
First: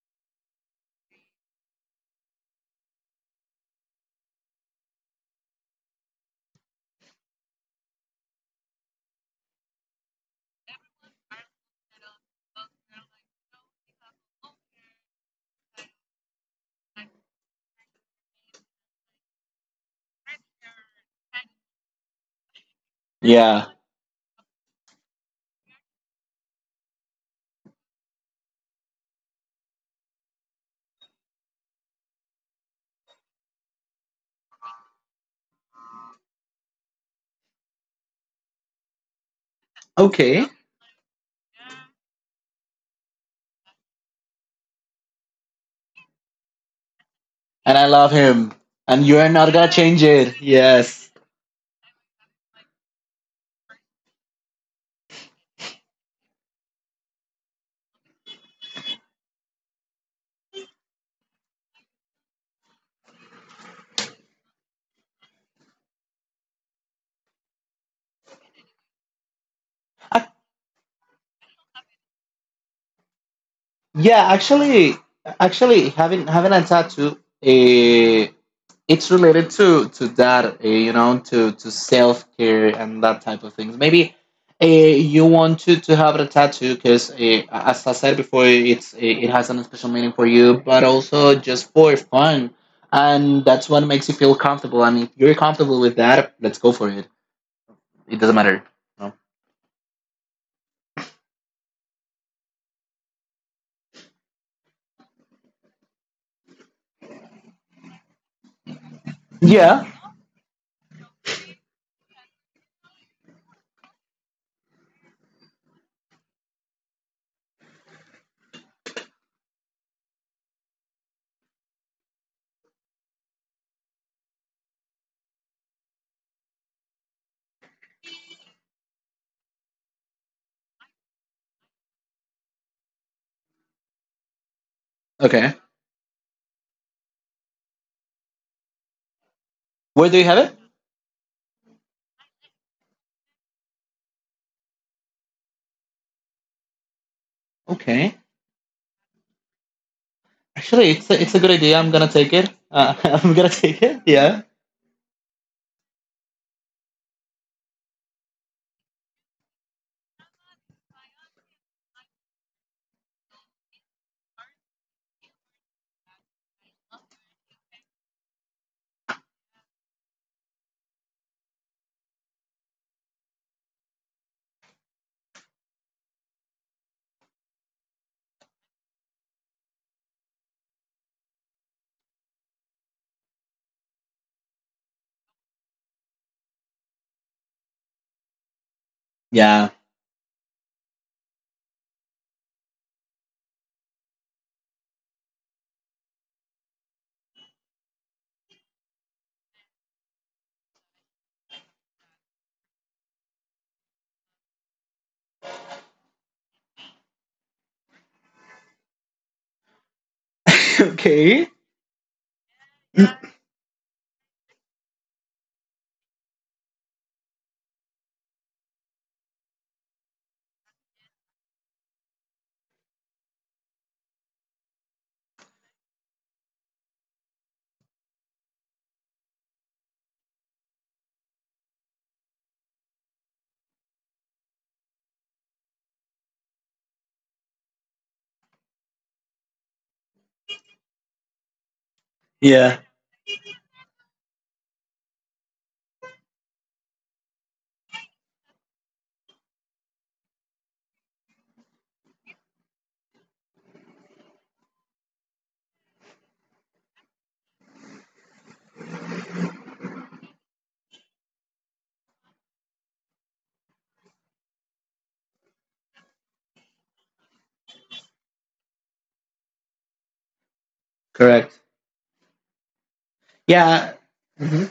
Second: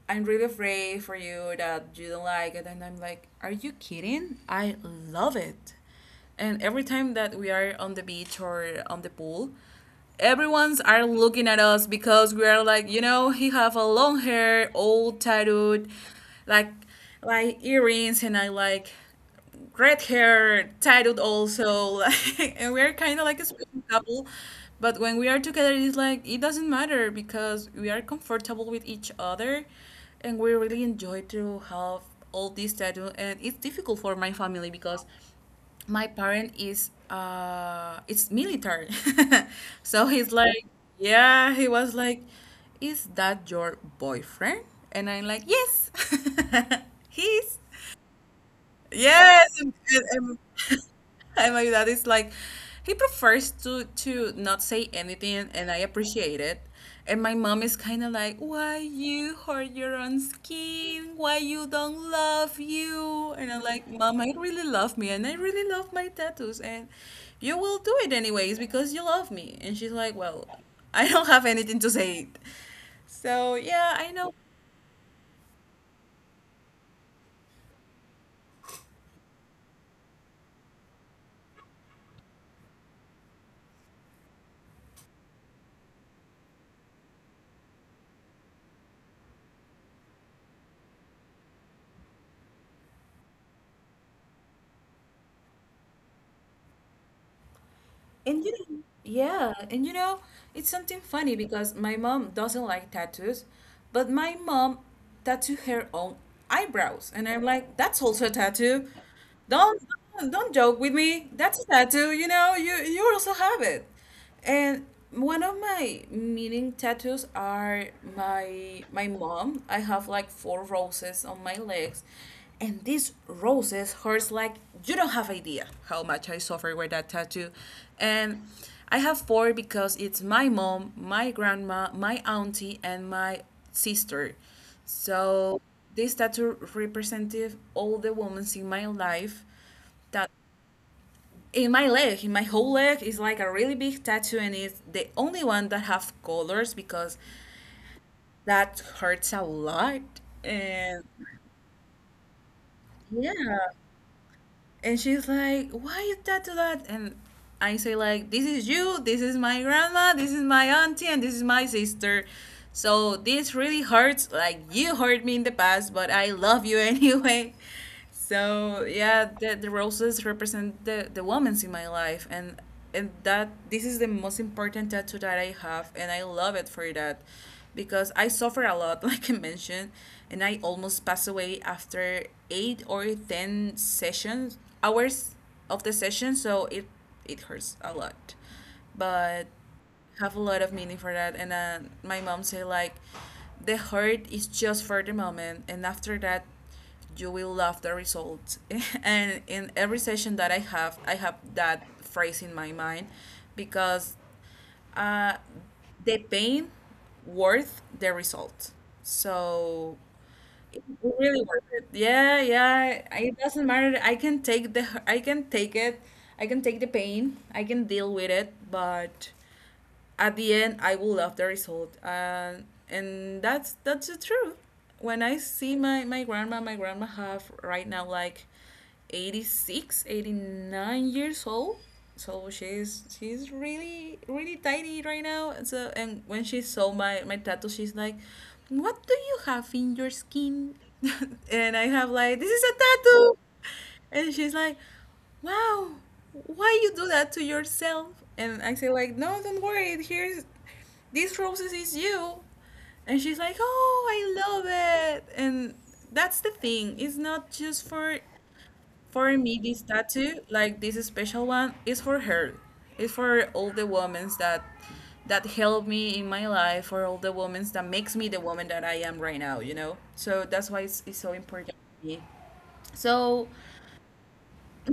I'm really afraid for you that you don't like it. And I'm like, are you kidding? I love it. And every time that we are on the beach or on the pool, everyone's are looking at us because we are like, you know, he have a long hair, all tattooed, like like earrings, and I like red hair, tattooed also, like, and we're kind of like a
yeah,
special couple. But when we are together, it's like it doesn't matter because we are comfortable with each other, and we really enjoy to have all this tattoo. And it's difficult for my family because my parent is it's military, so he's
okay.
like, yeah, he was like, is that your boyfriend? And I'm like, yes, he is.
And I love him, and you are
Yes,
not gonna
and,
change
and, and
it. Yes.
and my dad is like, he prefers to not say anything, and I appreciate it. And my mom is kind of like, why you hurt your own skin? Why you don't love you? And I'm like, mom, I really love me, and I really love my tattoos, and you will do it anyways because you love me. And she's like, well, I don't have anything to say. So yeah, I
Yeah,
know.
actually, having a tattoo, uh, it's related to that, you know, to self care and that type of things. Maybe you want to have a tattoo because, as I said before, it's it has a special meaning for you, but also just for fun, and that's what makes you feel comfortable. And if you're comfortable with that, let's go for it. It doesn't
And you
matter.
know,
No.
yeah, it's something funny because my mom doesn't like tattoos, but my mom tattooed her own eyebrows, and I'm like, that's also a tattoo. Don't
Yeah.
don't joke with me. That's a tattoo, you know. You also have it. And one of my meaning tattoos are my mom. I have like four roses on my legs. And these roses hurts like you don't have idea how much I suffer with that tattoo. And I have four because it's my mom, my grandma, my auntie, and my sister.
Okay.
So this tattoo representative all the women in my life
Where do you
that
have it?
in my leg in my whole leg is like a really big tattoo and it's the only one that have colors because
Okay.
that hurts a lot.
Actually,
And
it's it's a good idea. I'm gonna take it.
yeah.
I'm gonna take it. Yeah.
And she's like, why you tattoo that? And I say like, this is you, this is my grandma, this is my auntie, and this is my sister. So this really hurts, like you hurt me in the past, but I love you anyway. So yeah, the roses represent the women's in my life, and that this is the most important tattoo that I have, and I love it for that because I suffer a lot, like I mentioned, and I almost pass away after 8 or 10 sessions, hours of the session, so it hurts a lot. But
Yeah.
have a lot of meaning for that. And my mom say like, the hurt is just for the moment, and after that, you will love the result. And in every session that I have that phrase in my mind, because uh, the pain worth the result. So it really
okay.
worth it. Yeah, yeah. It doesn't matter. I can take the. I can take it. I can take the pain. I can deal with it. But at the end I will love the result, and that's the truth. When I see my grandma, my grandma have right now like 86, 89 years old, so she's really really tiny right now, and so and when she saw my tattoo, she's like, what do you have in your skin? And I have like, this is a
Yeah.
tattoo. And she's like, "Wow, why you do that to yourself?" And I say like, "No, don't worry. Here's these roses is you." And she's like, "Oh, I love it." And that's the thing. It's not just for me this tattoo, like this special one, is for her. It's for all the women that helped me in my life, for all the women that makes me the woman that I am right now. You know, so that's why it's so important
Correct.
to me. So
Yeah. Mm-hmm.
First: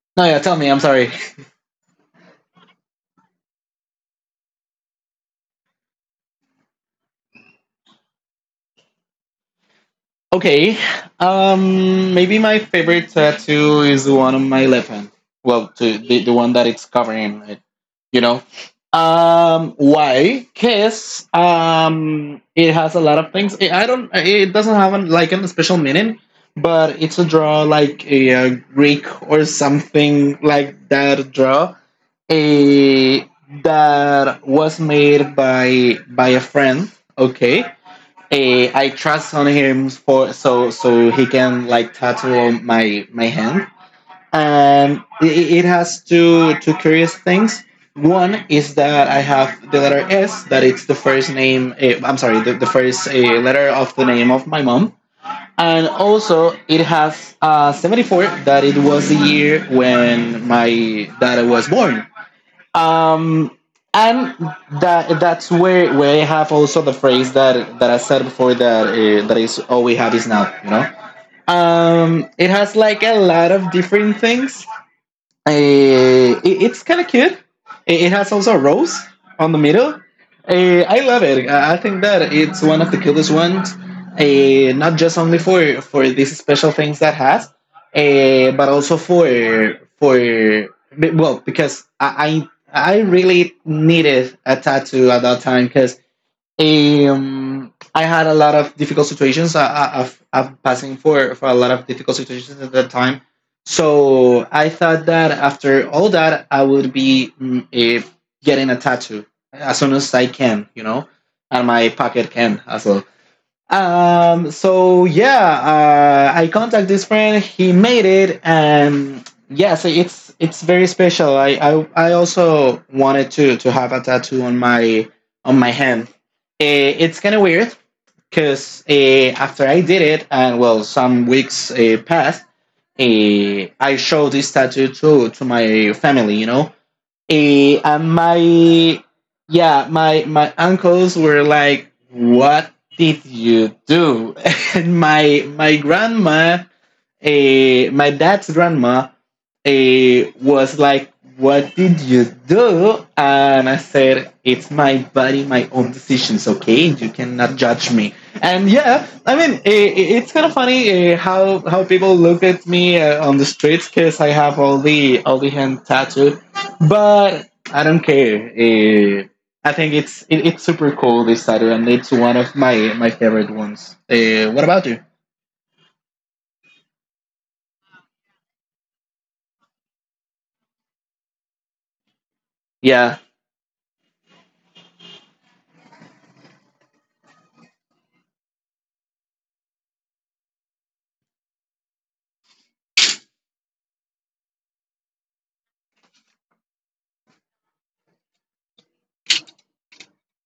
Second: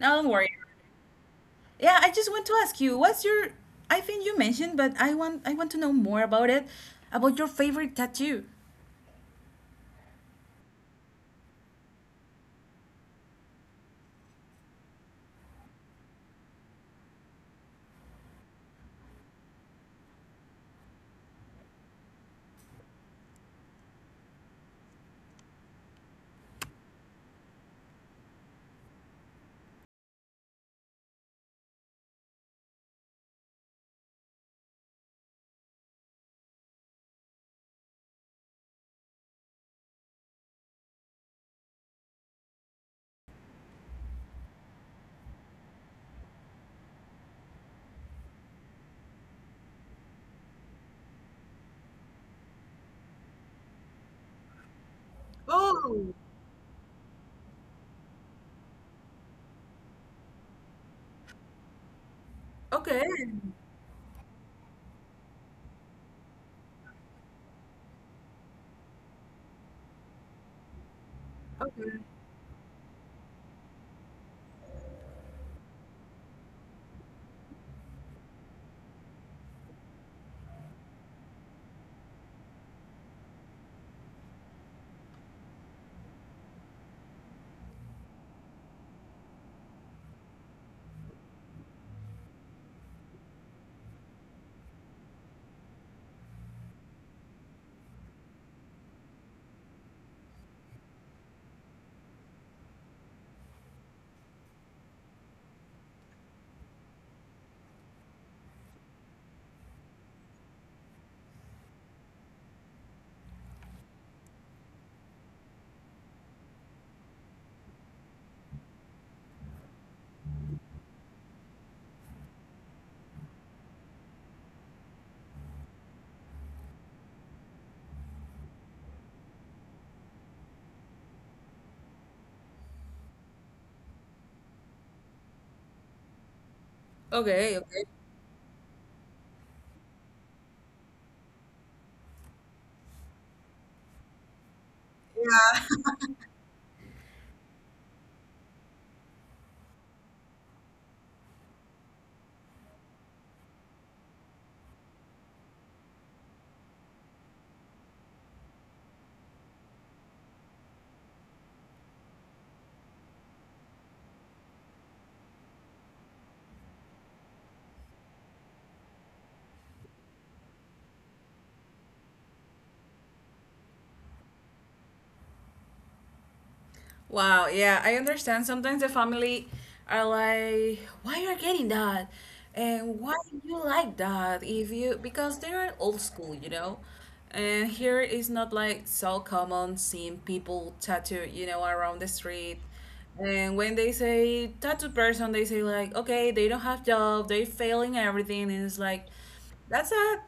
now
No,
don't
yeah.
worry.
Tell me. I'm sorry.
Yeah, I just want to ask you, what's your, I think you mentioned, but I want to know more about it, about your favorite tattoo.
Okay. Maybe my favorite tattoo is the one on my left hand. Well, to, the one that it's covering it, you know. Why? Cause it has a lot of things. It, I don't. It doesn't have an, like a special meaning, but it's a draw like a, Greek or something like that draw. A That was made by a friend. Okay, I trust on him for so he can like tattoo on my hand, and it has two curious things. One is that I have the letter S, that it's the first name. I'm sorry, the first letter of the name of my mom, and
Oh,
also it has 74, that it was the year when my dad was born,
okay,
um and that that's where I have also the phrase that I said before, that that is all we have is now, you know. It has like a lot of different things. It's kind of cute. It has also a rose on the middle. I love it. I think that it's one of the cutest ones. Not just only for these special things that has, but also for for well, because I really needed a tattoo at that time because I had a lot of difficult situations. I've passing for a lot of difficult situations at that time. So I thought that after all that, I would be getting a tattoo as soon as I can, and my pocket can as well. I contact this friend. He made it, and yes, it's very special. I also wanted to have a tattoo on my hand. It's kind of weird because after I did it, and well, some weeks passed. I showed this tattoo to my family, you know.
okay,
Eh,
okay.
and my Yeah, my uncles were like, "What did you do?" And my grandma, my dad's grandma, was like, "What did you do?" And I said, "It's my body, my own decisions, okay? You cannot judge me." And yeah, I mean, it's kind of funny how people look at me on the streets because I have all the hand tattooed. But I don't care. I think it's super cool this tattoo, and it's one of my, my favorite ones. What about you?
Wow, yeah, I understand. Sometimes the family are like, why you are getting that? And
Yeah.
why you like that? If you because they are old school, you know? And here is not like so common seeing people tattooed, you know, around the street. And when they say tattooed person, they say like, okay, they don't have job, they failing everything, and it's like that's a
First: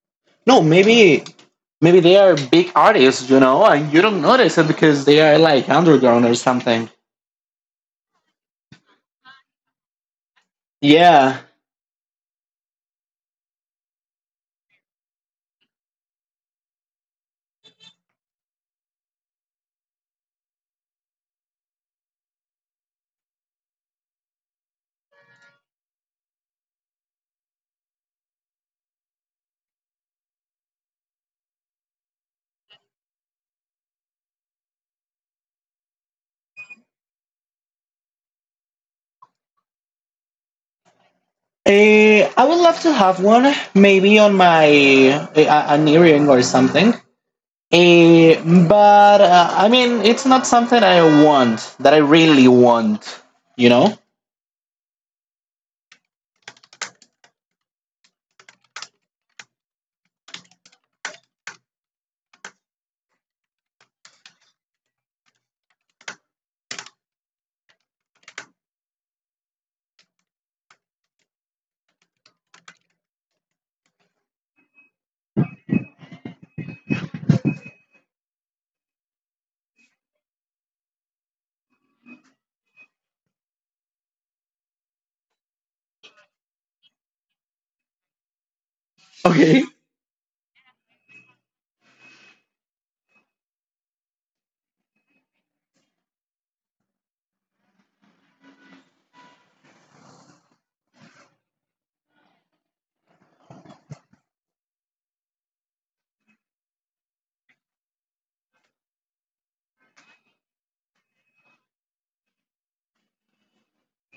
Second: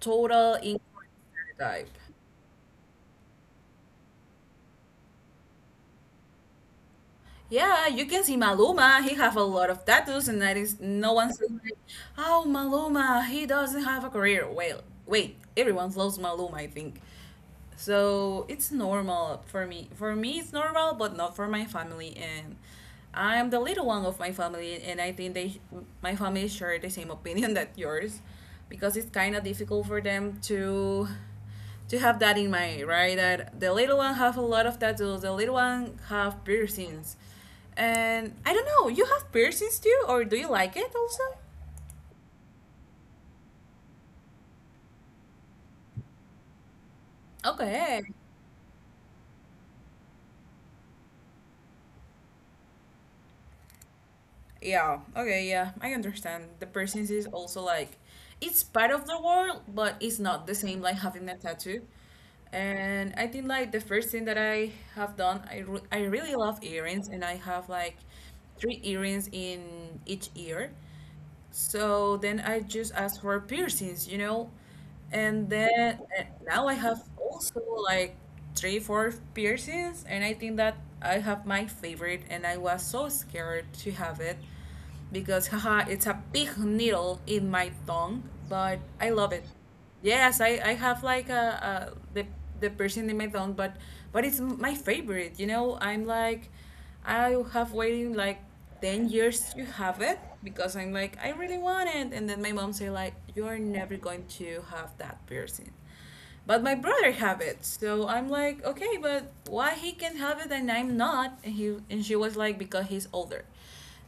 total
No,
incorrect
maybe
stereotype.
maybe they are big artists, you know, and you don't notice it because they are like underground or something.
Yeah, you can see Maluma. He have a lot of tattoos, and that is no one says
Yeah.
like, "Oh, Maluma, he doesn't have a career." Well, wait, everyone loves Maluma, I think so it's normal for me it's normal but not for my family. And I'm the little one of my family, and I think they my family share the same opinion that yours because it's kind of difficult for them to have that in mind, right? That the little one have a lot of tattoos, the little one have piercings. And I don't know, you have piercings too, or do you like it also?
I would love to have one, maybe on my a- an earring or something.
Okay.
Eh, but I mean, it's not something I want that I really want, you know.
Yeah, okay, yeah, I understand. The person is also like, it's part of the world, but it's not the same like having a tattoo. And I think like the first thing that I have done, I, I really love earrings, and I have like three earrings in each ear. So then I just asked for piercings, you know, and then and now I have also like three, four piercings, and I think that I have my favorite, and I was so scared to have it because haha, it's a big needle in my tongue, but I love it.
Okay.
Yes, I have like a, the person in my phone, but it's my favorite. You know, I'm like I have waiting like 10 years to have it because I'm like I really want it, and then my mom say like you are never going to have that person. But my brother have it, so I'm like, okay, but why he can have it and I'm not? And he and she was like, because he's older.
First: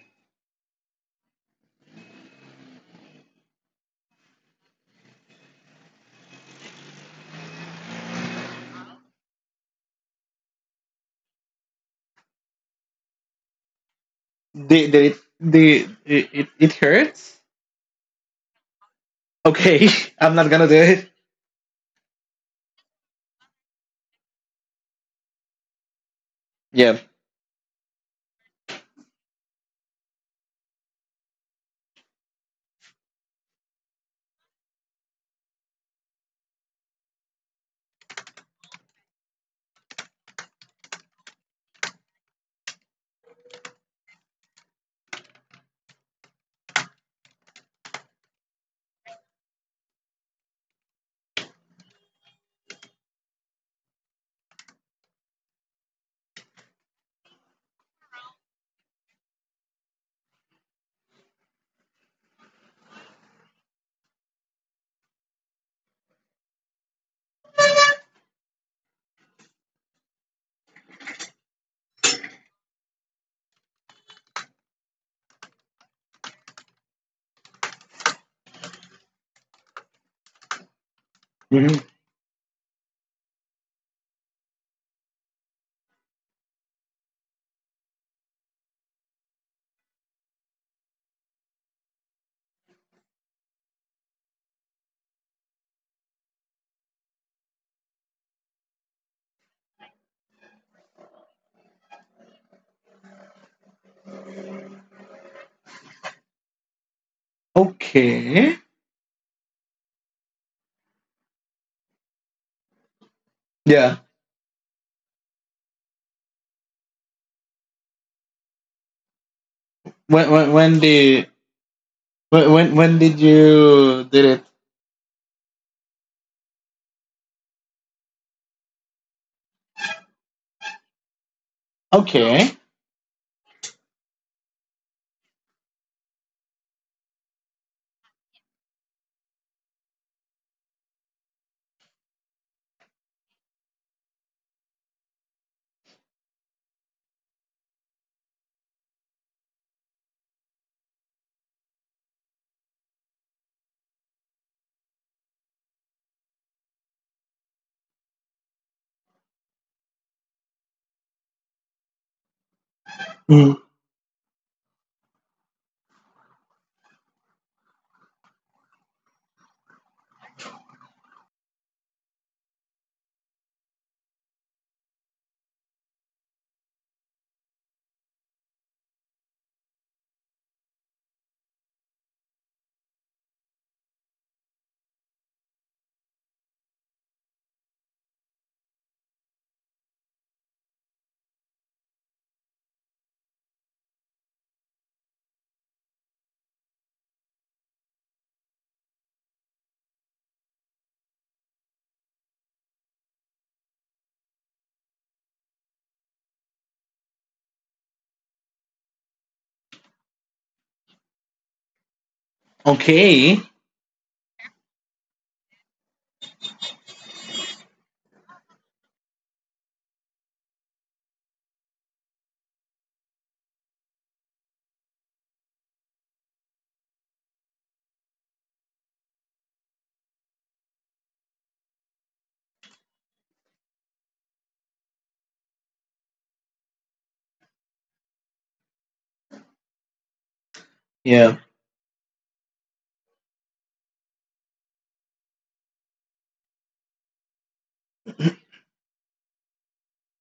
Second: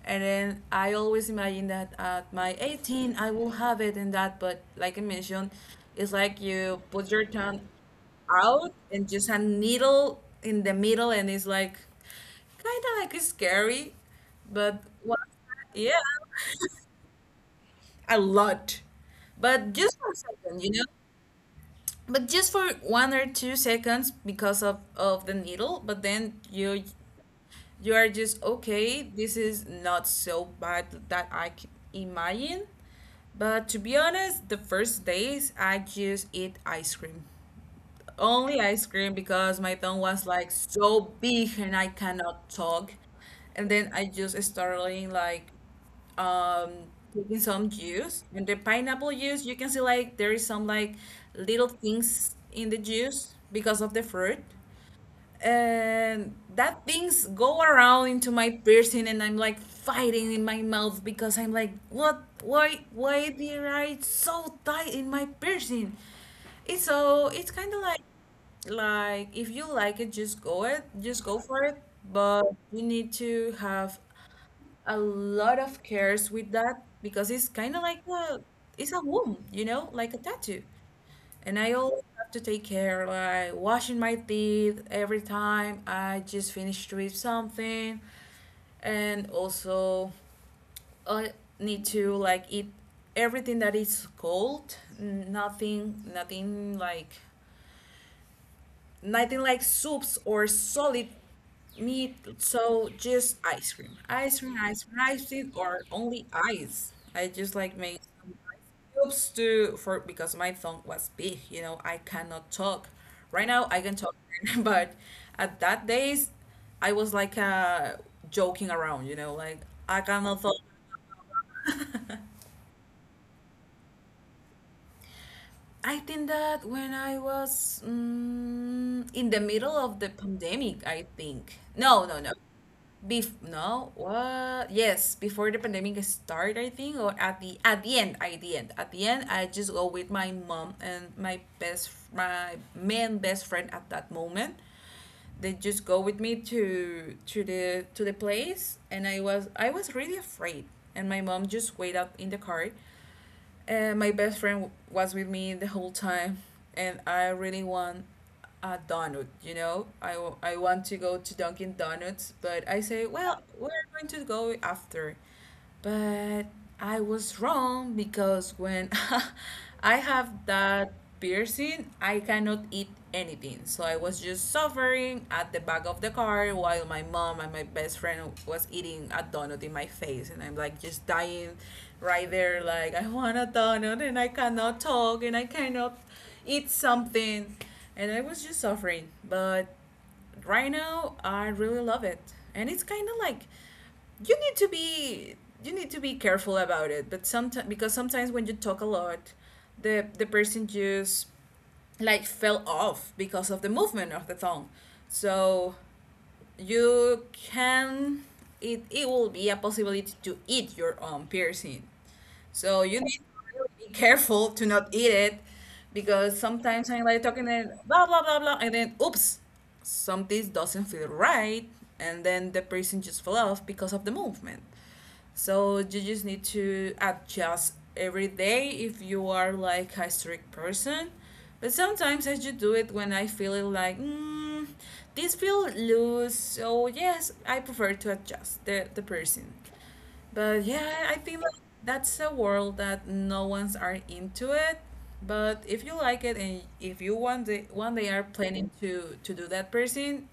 And then I always imagine that at my 18 I will have it and that, but like I mentioned, it's like you put your tongue out and just a needle in the middle, and it's like kind of like scary, but what?
The
Yeah,
It, it, it hurts.
a lot. But
Okay.
just for a
I'm not
second,
gonna
you
do
know,
it.
but just for 1 or 2 seconds because of the needle. But then you
Yeah.
you are just okay, this is not so bad that I can imagine. But to be honest, the first days I just eat ice cream, only ice cream, because my tongue was like so big and I cannot talk. And then I just started like um taking some juice, and the pineapple juice, you can see like there is some like little things in the juice because of the fruit. And that things go around into my piercing, and I'm like fighting in my mouth because I'm like, what, why did I so tight in my piercing? It's kind of like, if you like it just go for it. But you need to have a lot of cares with that because it's kind of like a, it's a wound, like a tattoo. And I
Mhm.
always have to take care, like washing my teeth every time I just finished with something. And also, I need to like eat everything that is cold. Nothing, nothing like soups or solid meat, so just ice cream. Ice cream, ice cream, ice cream, or only ice. I just like made some ice
Okay.
cubes to for, because my tongue was big, I cannot talk. Right now I can
Yeah.
talk, but at that days I was like joking around, like I
When
cannot talk.
when when the when did you did it?
I think that when I was in the middle of the pandemic, I think. No, no, no.
Okay.
Bef No, what? Yes, before the pandemic started, I think, or at the end, at the end, at the end, I just go with my mom and my main best friend at that moment. They just go with me to the place, and I was really afraid, and my mom just wait up in the car, my best friend was with me the whole time, and I really want a donut. You know, I want to go to Dunkin' Donuts, but I say, well,
Mm.
we're going to go after. But I was wrong because when I have that piercing. I cannot eat anything. So I was just suffering at the back of the car while my mom and my best friend was eating a donut in my face. And I'm like just dying right there. Like, I want a donut and I cannot talk and I cannot eat something. And I was just suffering. But right now I really love it. And it's kind of like, you need to be you need to be careful about it, but sometimes, because sometimes when you talk a lot, the person just like fell off because of the movement of the tongue. So you can, it will be a possibility to eat your own piercing. So you need to
Okay.
really be careful to not eat it, because sometimes I'm like talking and blah blah blah blah and then oops, something doesn't feel right, and then the piercing just fell off because of the movement. So you just need to adjust every day if you are like a strict person. But sometimes I just do it when I feel it like, this feel loose, so yes, I prefer to adjust the person. But yeah, I think
Yeah.
that that's a world that no one's are into it. But if you like it and if you one day are planning to do that person,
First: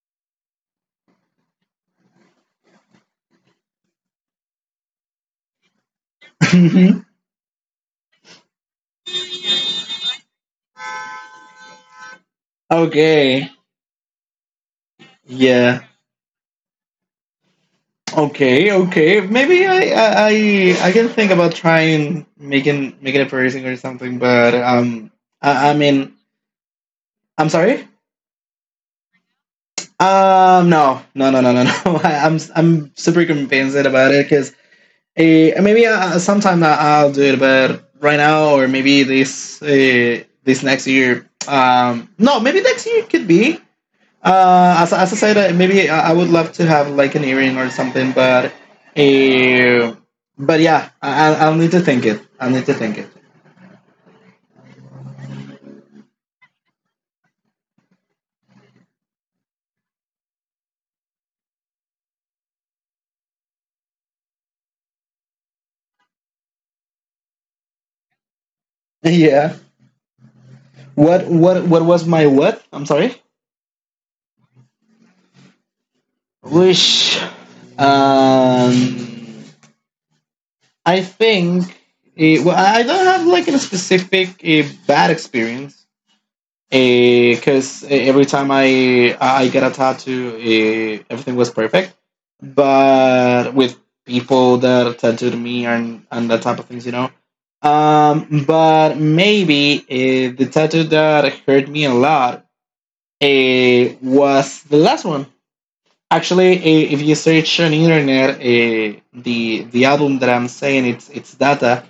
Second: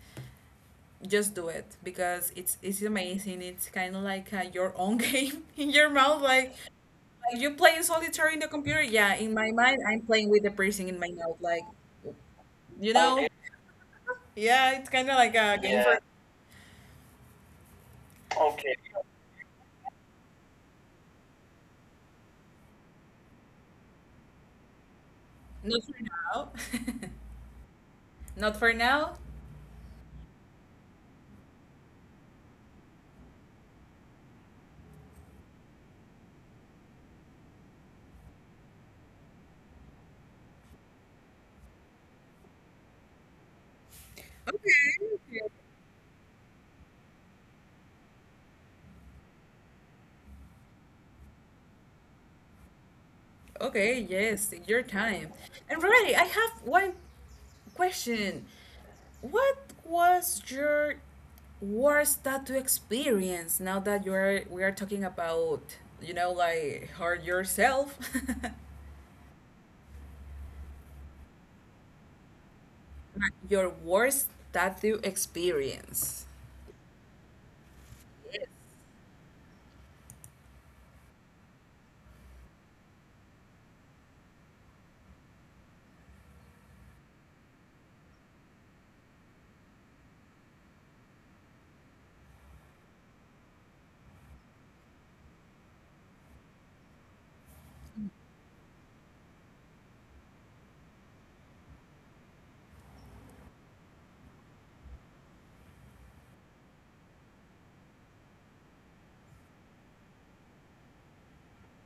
just do it because it's amazing. It's kind of like your own game in your mouth, like you playing solitaire in the computer. Yeah, in my mind, I'm playing with the person in my mouth, like, you know. Okay.
Okay.
Yeah, it's kind of like a
Yeah.
game for. Yeah.
Okay.
Okay.
Okay. Maybe I can think about trying making making a piercing or something. But I
Not for
mean,
now.
I'm sorry.
Not for now.
No, no, no, no, no, no. I'm super convinced about it because maybe sometime I- I'll do it, but right now or maybe this this next year. No, maybe next year could be. As I said, maybe I would love to have like an earring or something, uh, but yeah, I'll need to think it. I'll need to think it.
Okay, yes, your time. And Rory, I have one question. What was your worst tattoo experience now that you're we are talking about, you know, like hurt yourself?
Yeah. What was my what? I'm sorry.
Your worst tattoo experience.
Wish. Um, I think. I don't have like a specific bad experience, because every time I get a tattoo, everything was perfect. But with people that tattooed me and that type of things, you know. But maybe the tattoo that hurt me a lot was the last one. Actually, if you search on internet, the album that I'm saying it's Data.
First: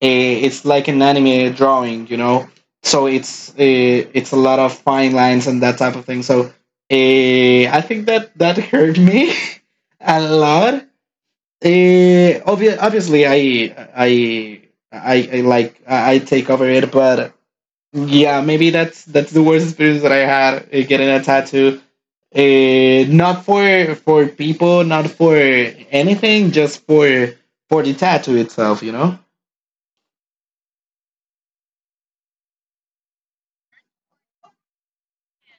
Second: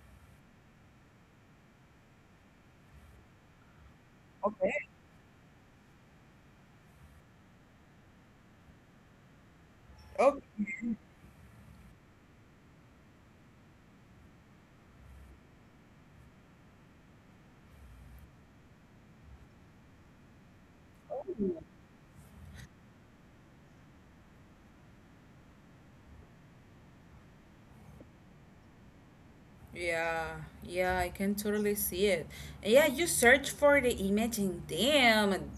It's like an anime drawing, you know. It's a lot of fine lines and that type of thing. So I think that that hurt me a lot. Obviously, I I like I take over it, but yeah, maybe that's the worst experience that I had getting a tattoo. Not for people, not for anything, just for the tattoo itself. You know?
Yeah, yeah, I can totally see it. And yeah, you search for the image, and damn, and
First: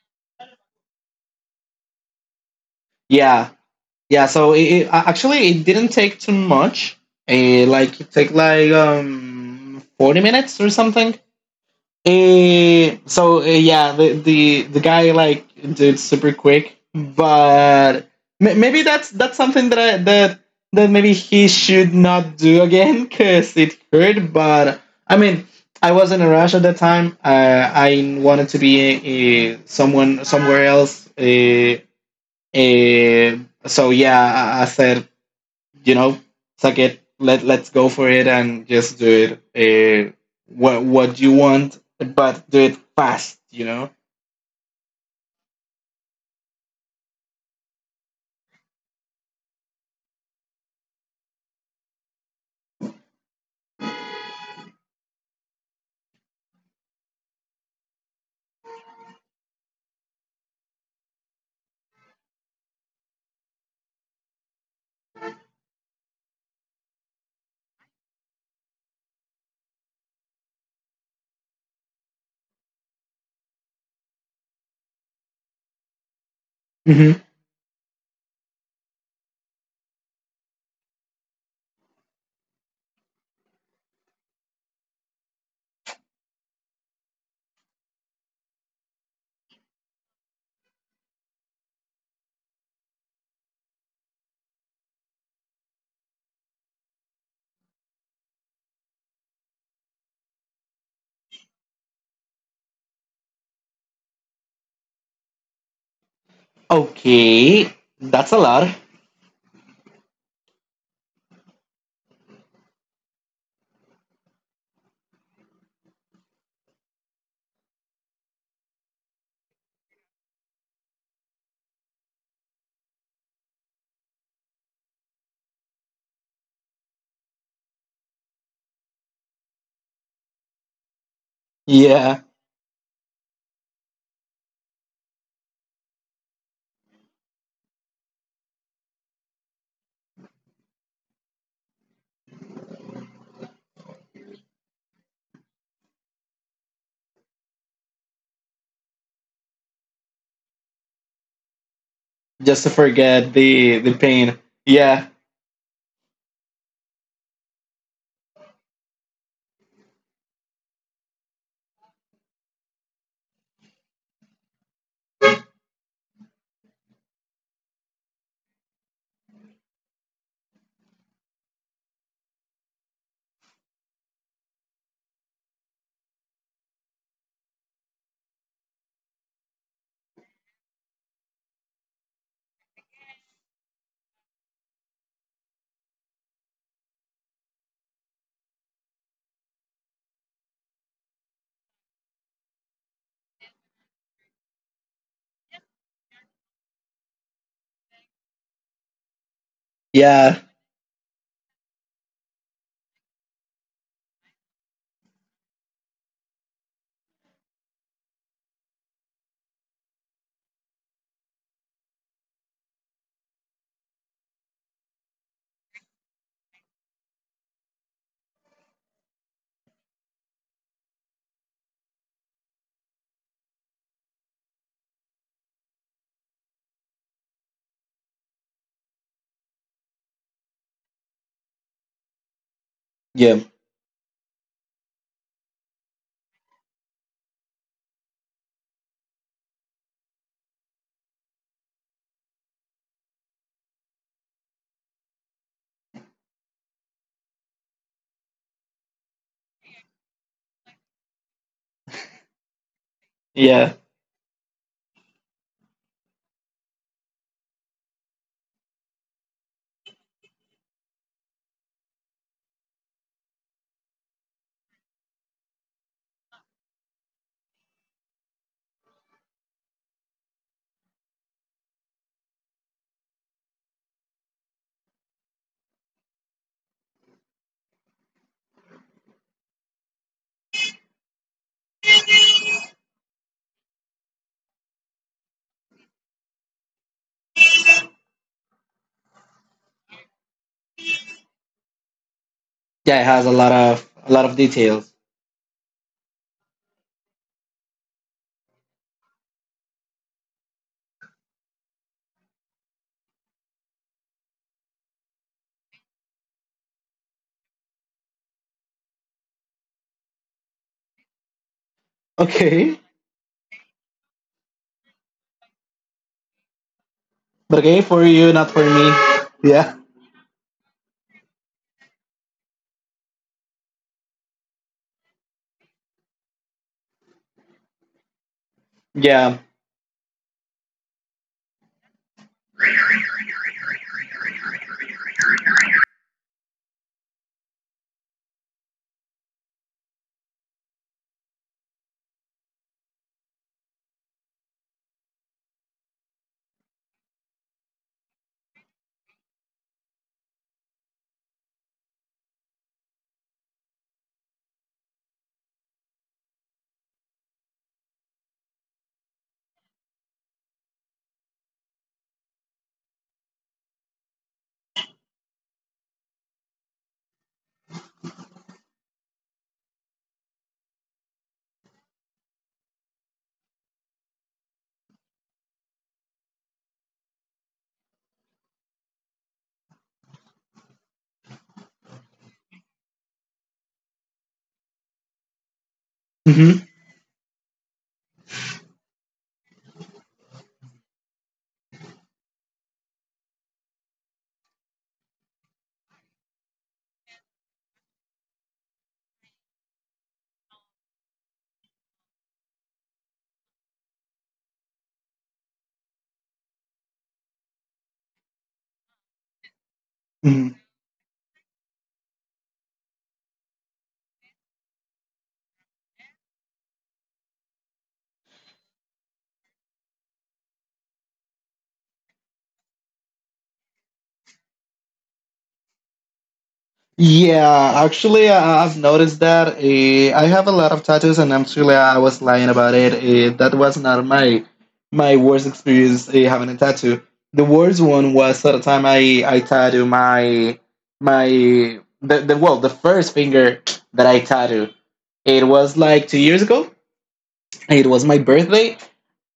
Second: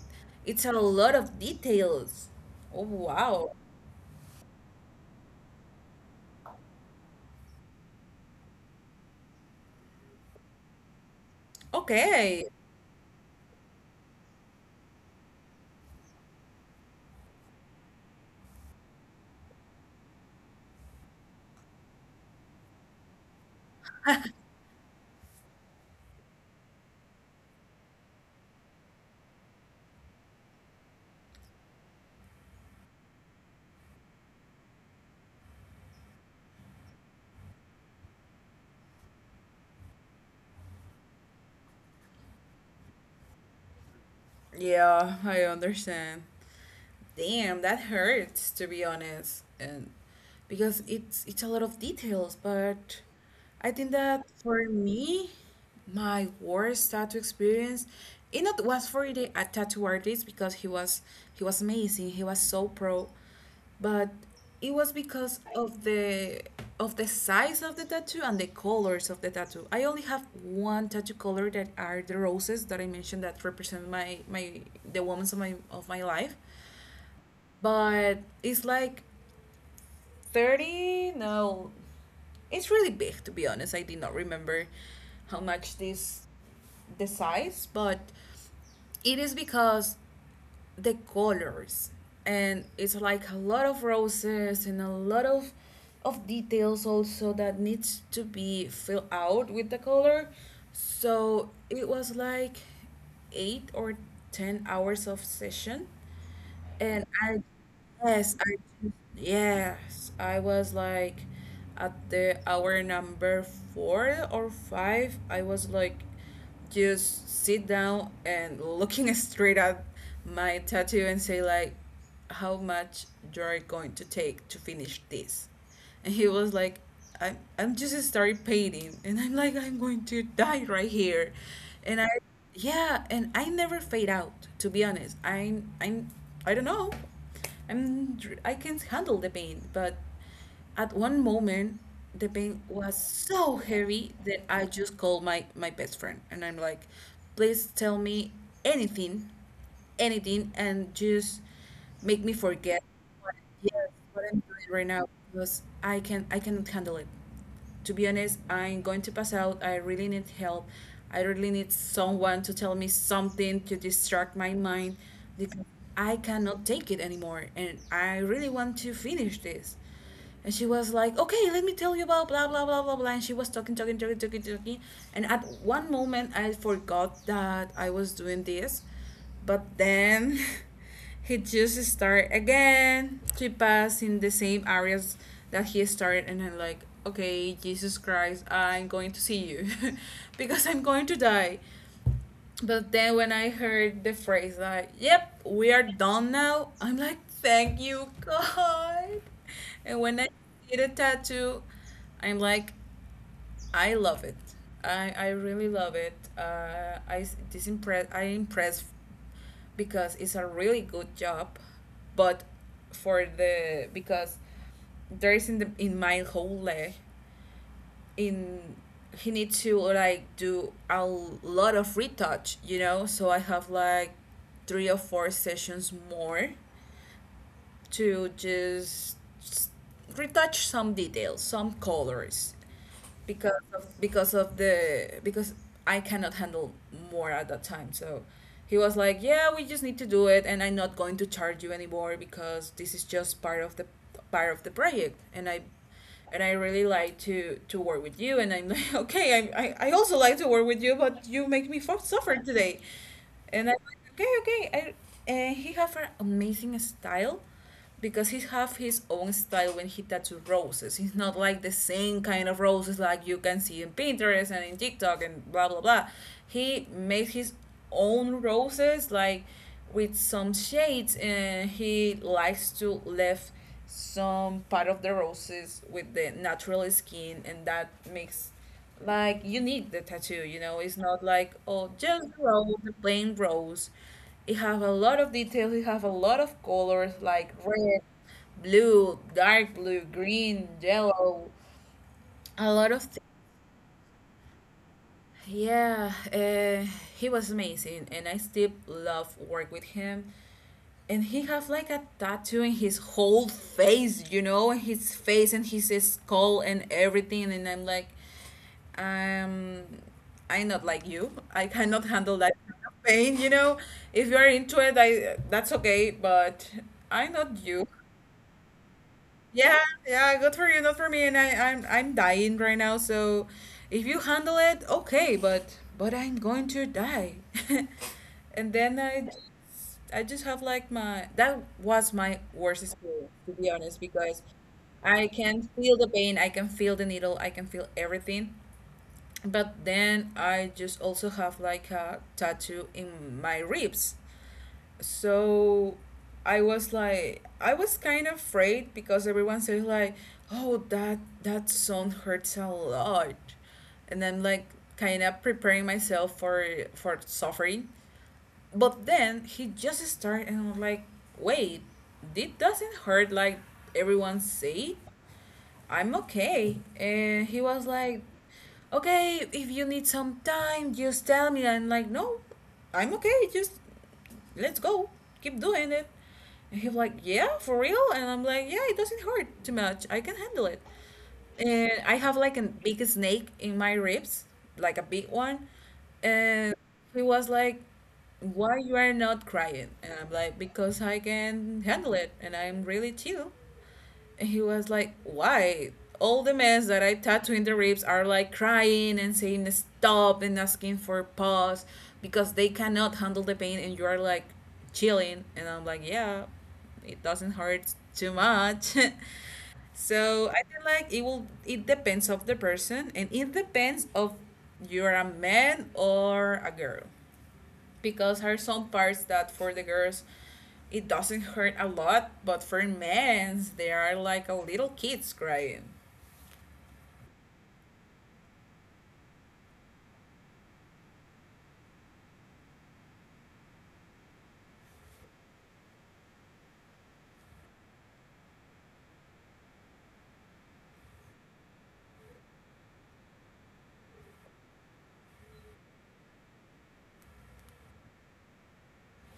it's a lot of details. Oh,
Yeah,
wow.
yeah. So actually it didn't take too much. Like it took like 40 minutes or something.
Okay.
Yeah, the guy like did super quick, but ma- maybe that's something that that maybe he should not do again because it hurt. But I mean, I was in a rush at that time. I wanted to be someone somewhere else. Uh, so yeah, I said, you know, suck it. Let let's go for it and just do it. What you want, but do it fast. You know.
Yeah, I understand. Damn, that hurts, to be honest, and because it's a lot of details. But I think that for me, my worst tattoo experience, it not was for the a tattoo artist because he was amazing. He was so pro, but it was because of the size of the tattoo and the colors of the tattoo. I only have one tattoo color that are the roses that I mentioned that represent my the women of my life,
Hmm.
but it's like 30 no it's really big, to be honest. I did not remember how much this, the size, but it is because the colors, and it's like a lot of roses and a lot of details also that needs to be filled out with the color, so it was like 8 or 10 hours of session. And
Okay, that's
yes,
a lot.
yes, I was like at the hour number four or five, I was like just sit down and looking straight at my tattoo and say like, how much you're going to take to finish this? And he was like, I'm just started painting, and I'm like, I'm going to die right here. And I
Yeah,
Yeah, and I never fade out, to be honest. I'm, I don't know, I can handle the pain, but at one moment the pain was so heavy that I just called my best friend, and I'm like, please, tell me anything, anything, and just make me
just to
forget.
forget
Yes,
the
what
pain.
I'm doing right now,
Yeah,
because I can, I cannot handle it. To be honest, I'm going to pass out. I really need help. I really need someone to tell me something to distract my mind because I cannot take it anymore and I really want to finish this. And she was like, okay, let me tell you about blah, blah, blah, blah, blah. And she was talking, talking, talking, talking, talking. And at one moment, I forgot that I was doing this. But then he just started again to pass in the same areas that he started, and I'm like, okay, Jesus Christ, I'm going to see you, because I'm going to die. But then when I heard the phrase like, yep, we are done now, I'm like, thank you, God. And when I
yeah,
see a tattoo, I'm like, I love it. I really love it. This impress I impressed because it's a really good job, but for the because there is in the in my whole leg, in he needs to like do a lot of retouch, you know. So I have like three or four sessions more to just retouch some details, some colors,
yeah,
because of the because I cannot handle more at that time. So he was like, yeah, we just need to do it, and I'm not going to charge you anymore because this is just part of the project. And I, and I really like to work with you. And I'm like, okay, I, I also like to work with you, but you make me suffer today. And
yeah,
I'm like, okay, okay. I, and he have an amazing style because he have his own style when he tattoo roses. It's not like the same kind of roses like you can see in Pinterest and in TikTok and blah blah blah. He made his own roses like with some shades, and he likes to leave some part of the roses with the natural skin, and that makes like unique the tattoo, you know. It's not like, oh, just the rose, the plain rose. It have a lot of details, it have a lot of colors, like red, blue, dark blue, green, yellow, a lot of
yeah. It
things.
has a lot of details.
Yeah, he was amazing, and I still love work with him. And he have like a tattoo in his whole face, you know, his face and his skull and everything. And I'm like, um, I'm not like you. I cannot handle that
Okay,
kind of pain, you know. If you are into it, I, that's okay, but I'm not
but okay
you.
for you, not for me. Yeah,
Yeah, yeah, good for you, not for me. And I'm dying right now, so if you handle it, okay, but I'm going to die. And then
yeah.
I just have like my, that was my worst experience, to be honest, because I can feel the pain, I can feel the needle, I can feel everything. But then I just also have like a tattoo in my ribs, so I was like I was kind of afraid because everyone says like, oh, that song hurts a lot, and I'm like kind of preparing myself for suffering. But then he just started and I am like, wait, it doesn't hurt like everyone say. I'm okay. And he was like, okay, if you need some time, just tell me. I'm like, no, I'm okay, just let's go, keep doing it. And he's like, yeah, for real. And I'm like, yeah, it doesn't hurt too much, I can handle it. And I have like a big snake in my ribs, like a big one. And
Hmm.
he was like, why you are not crying? And I'm like, because I can handle it, and I'm really chill. He was like, why? All the mess that I tattoo in the ribs are like crying and saying stop and asking for pause because they cannot handle the pain, and you are like chilling. And I'm like, yeah, it doesn't hurt too much. So I feel like it will, it depends of the person, and it depends of you're a man or a girl, because there are some parts that for the girls it doesn't hurt a lot, but for men they are like a little kids crying.
Yeah, actually, I- I've noticed that. I have a lot of tattoos, and actually, I was lying about it. That was not my my worst experience having a tattoo. The worst one was at the time I tattooed my the well the first finger that I tattooed. It was like 2 years ago. It was my birthday,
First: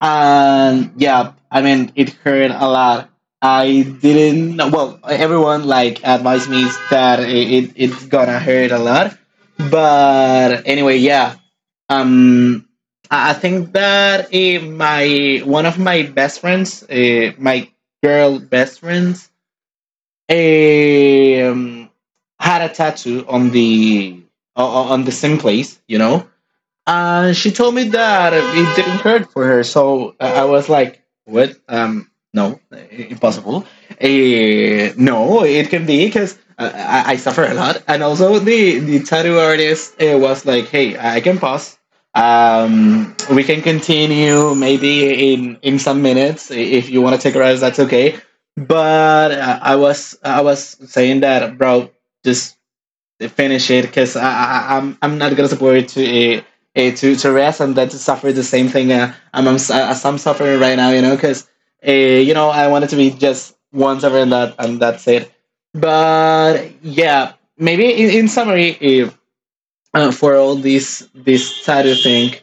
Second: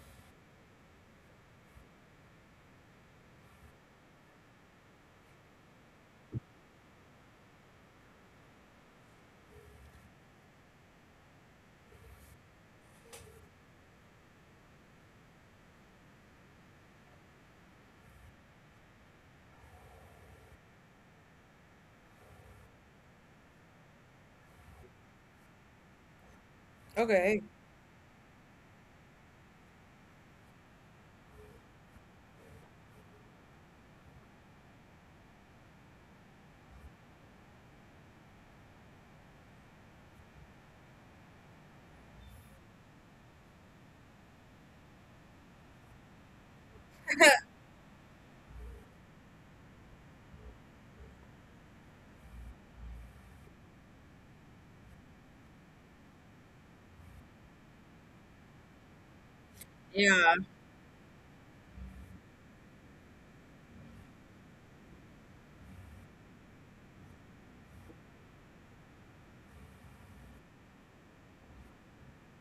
and yeah, I mean it hurt a lot. I didn't, well, everyone like advised me that it's gonna hurt a lot, but anyway, yeah. um i I think that eh, my one of my best friends, my girl best friends, eh, um, had a tattoo on the on the same place, you know.
Okay.
She told me that it didn't hurt for her, so I was like, "What? No, I- impossible. No, it can be because I suffer a lot." And also, the tattoo artist was like, "Hey, I can pause. We can continue maybe in some minutes I- if you want to take a rest. That's okay." But I was saying that, bro. Just finish it because I'm not gonna support to uh, to rest and then to suffer the same thing I'm, s- as I'm
Yeah.
suffering right now, you know, because you know I wanted to be just once ever and that and that's it. But yeah, maybe in summary, if, for all this this sad thing,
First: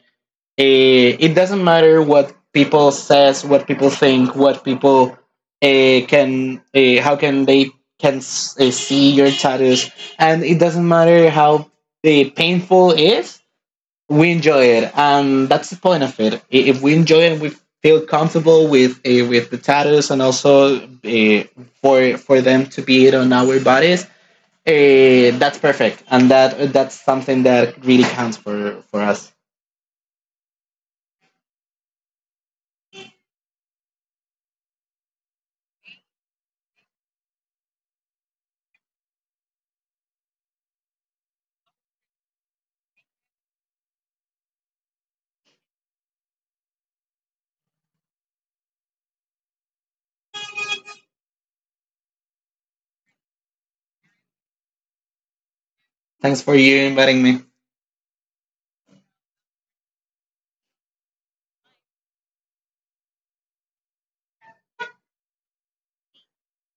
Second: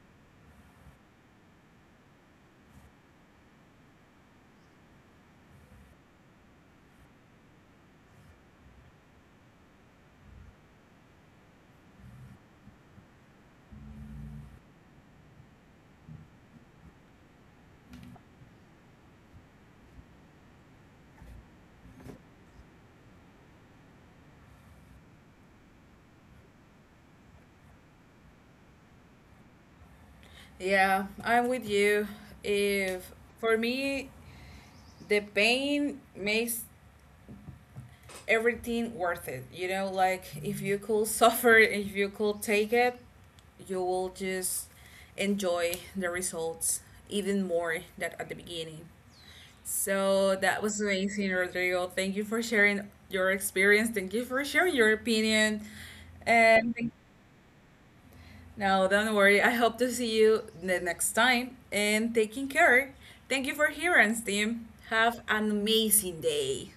it doesn't matter what people says, what people think, what people how can they see your tattoos, and it doesn't matter how painful it is. We enjoy it, and that's the point of it. I- If we enjoy it, we feel comfortable with the tattoos, and also for them to be it on our bodies. That's perfect, and that that's something that really counts for us.
Yeah, I'm with you. If, for me, the pain makes everything worth it. You know, like if you could suffer, if you could take it, you will just enjoy the results even more than at the beginning. So that was amazing, Rodrigo. Thank you for sharing your experience. Thank you for sharing your opinion.
Thanks for you
And thank-
inviting me.
no, don't worry. I hope to see you the next time. And taking care. Thank you for hearing, team. Have an amazing day.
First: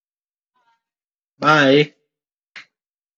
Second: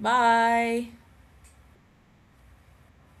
Bye.
Bye.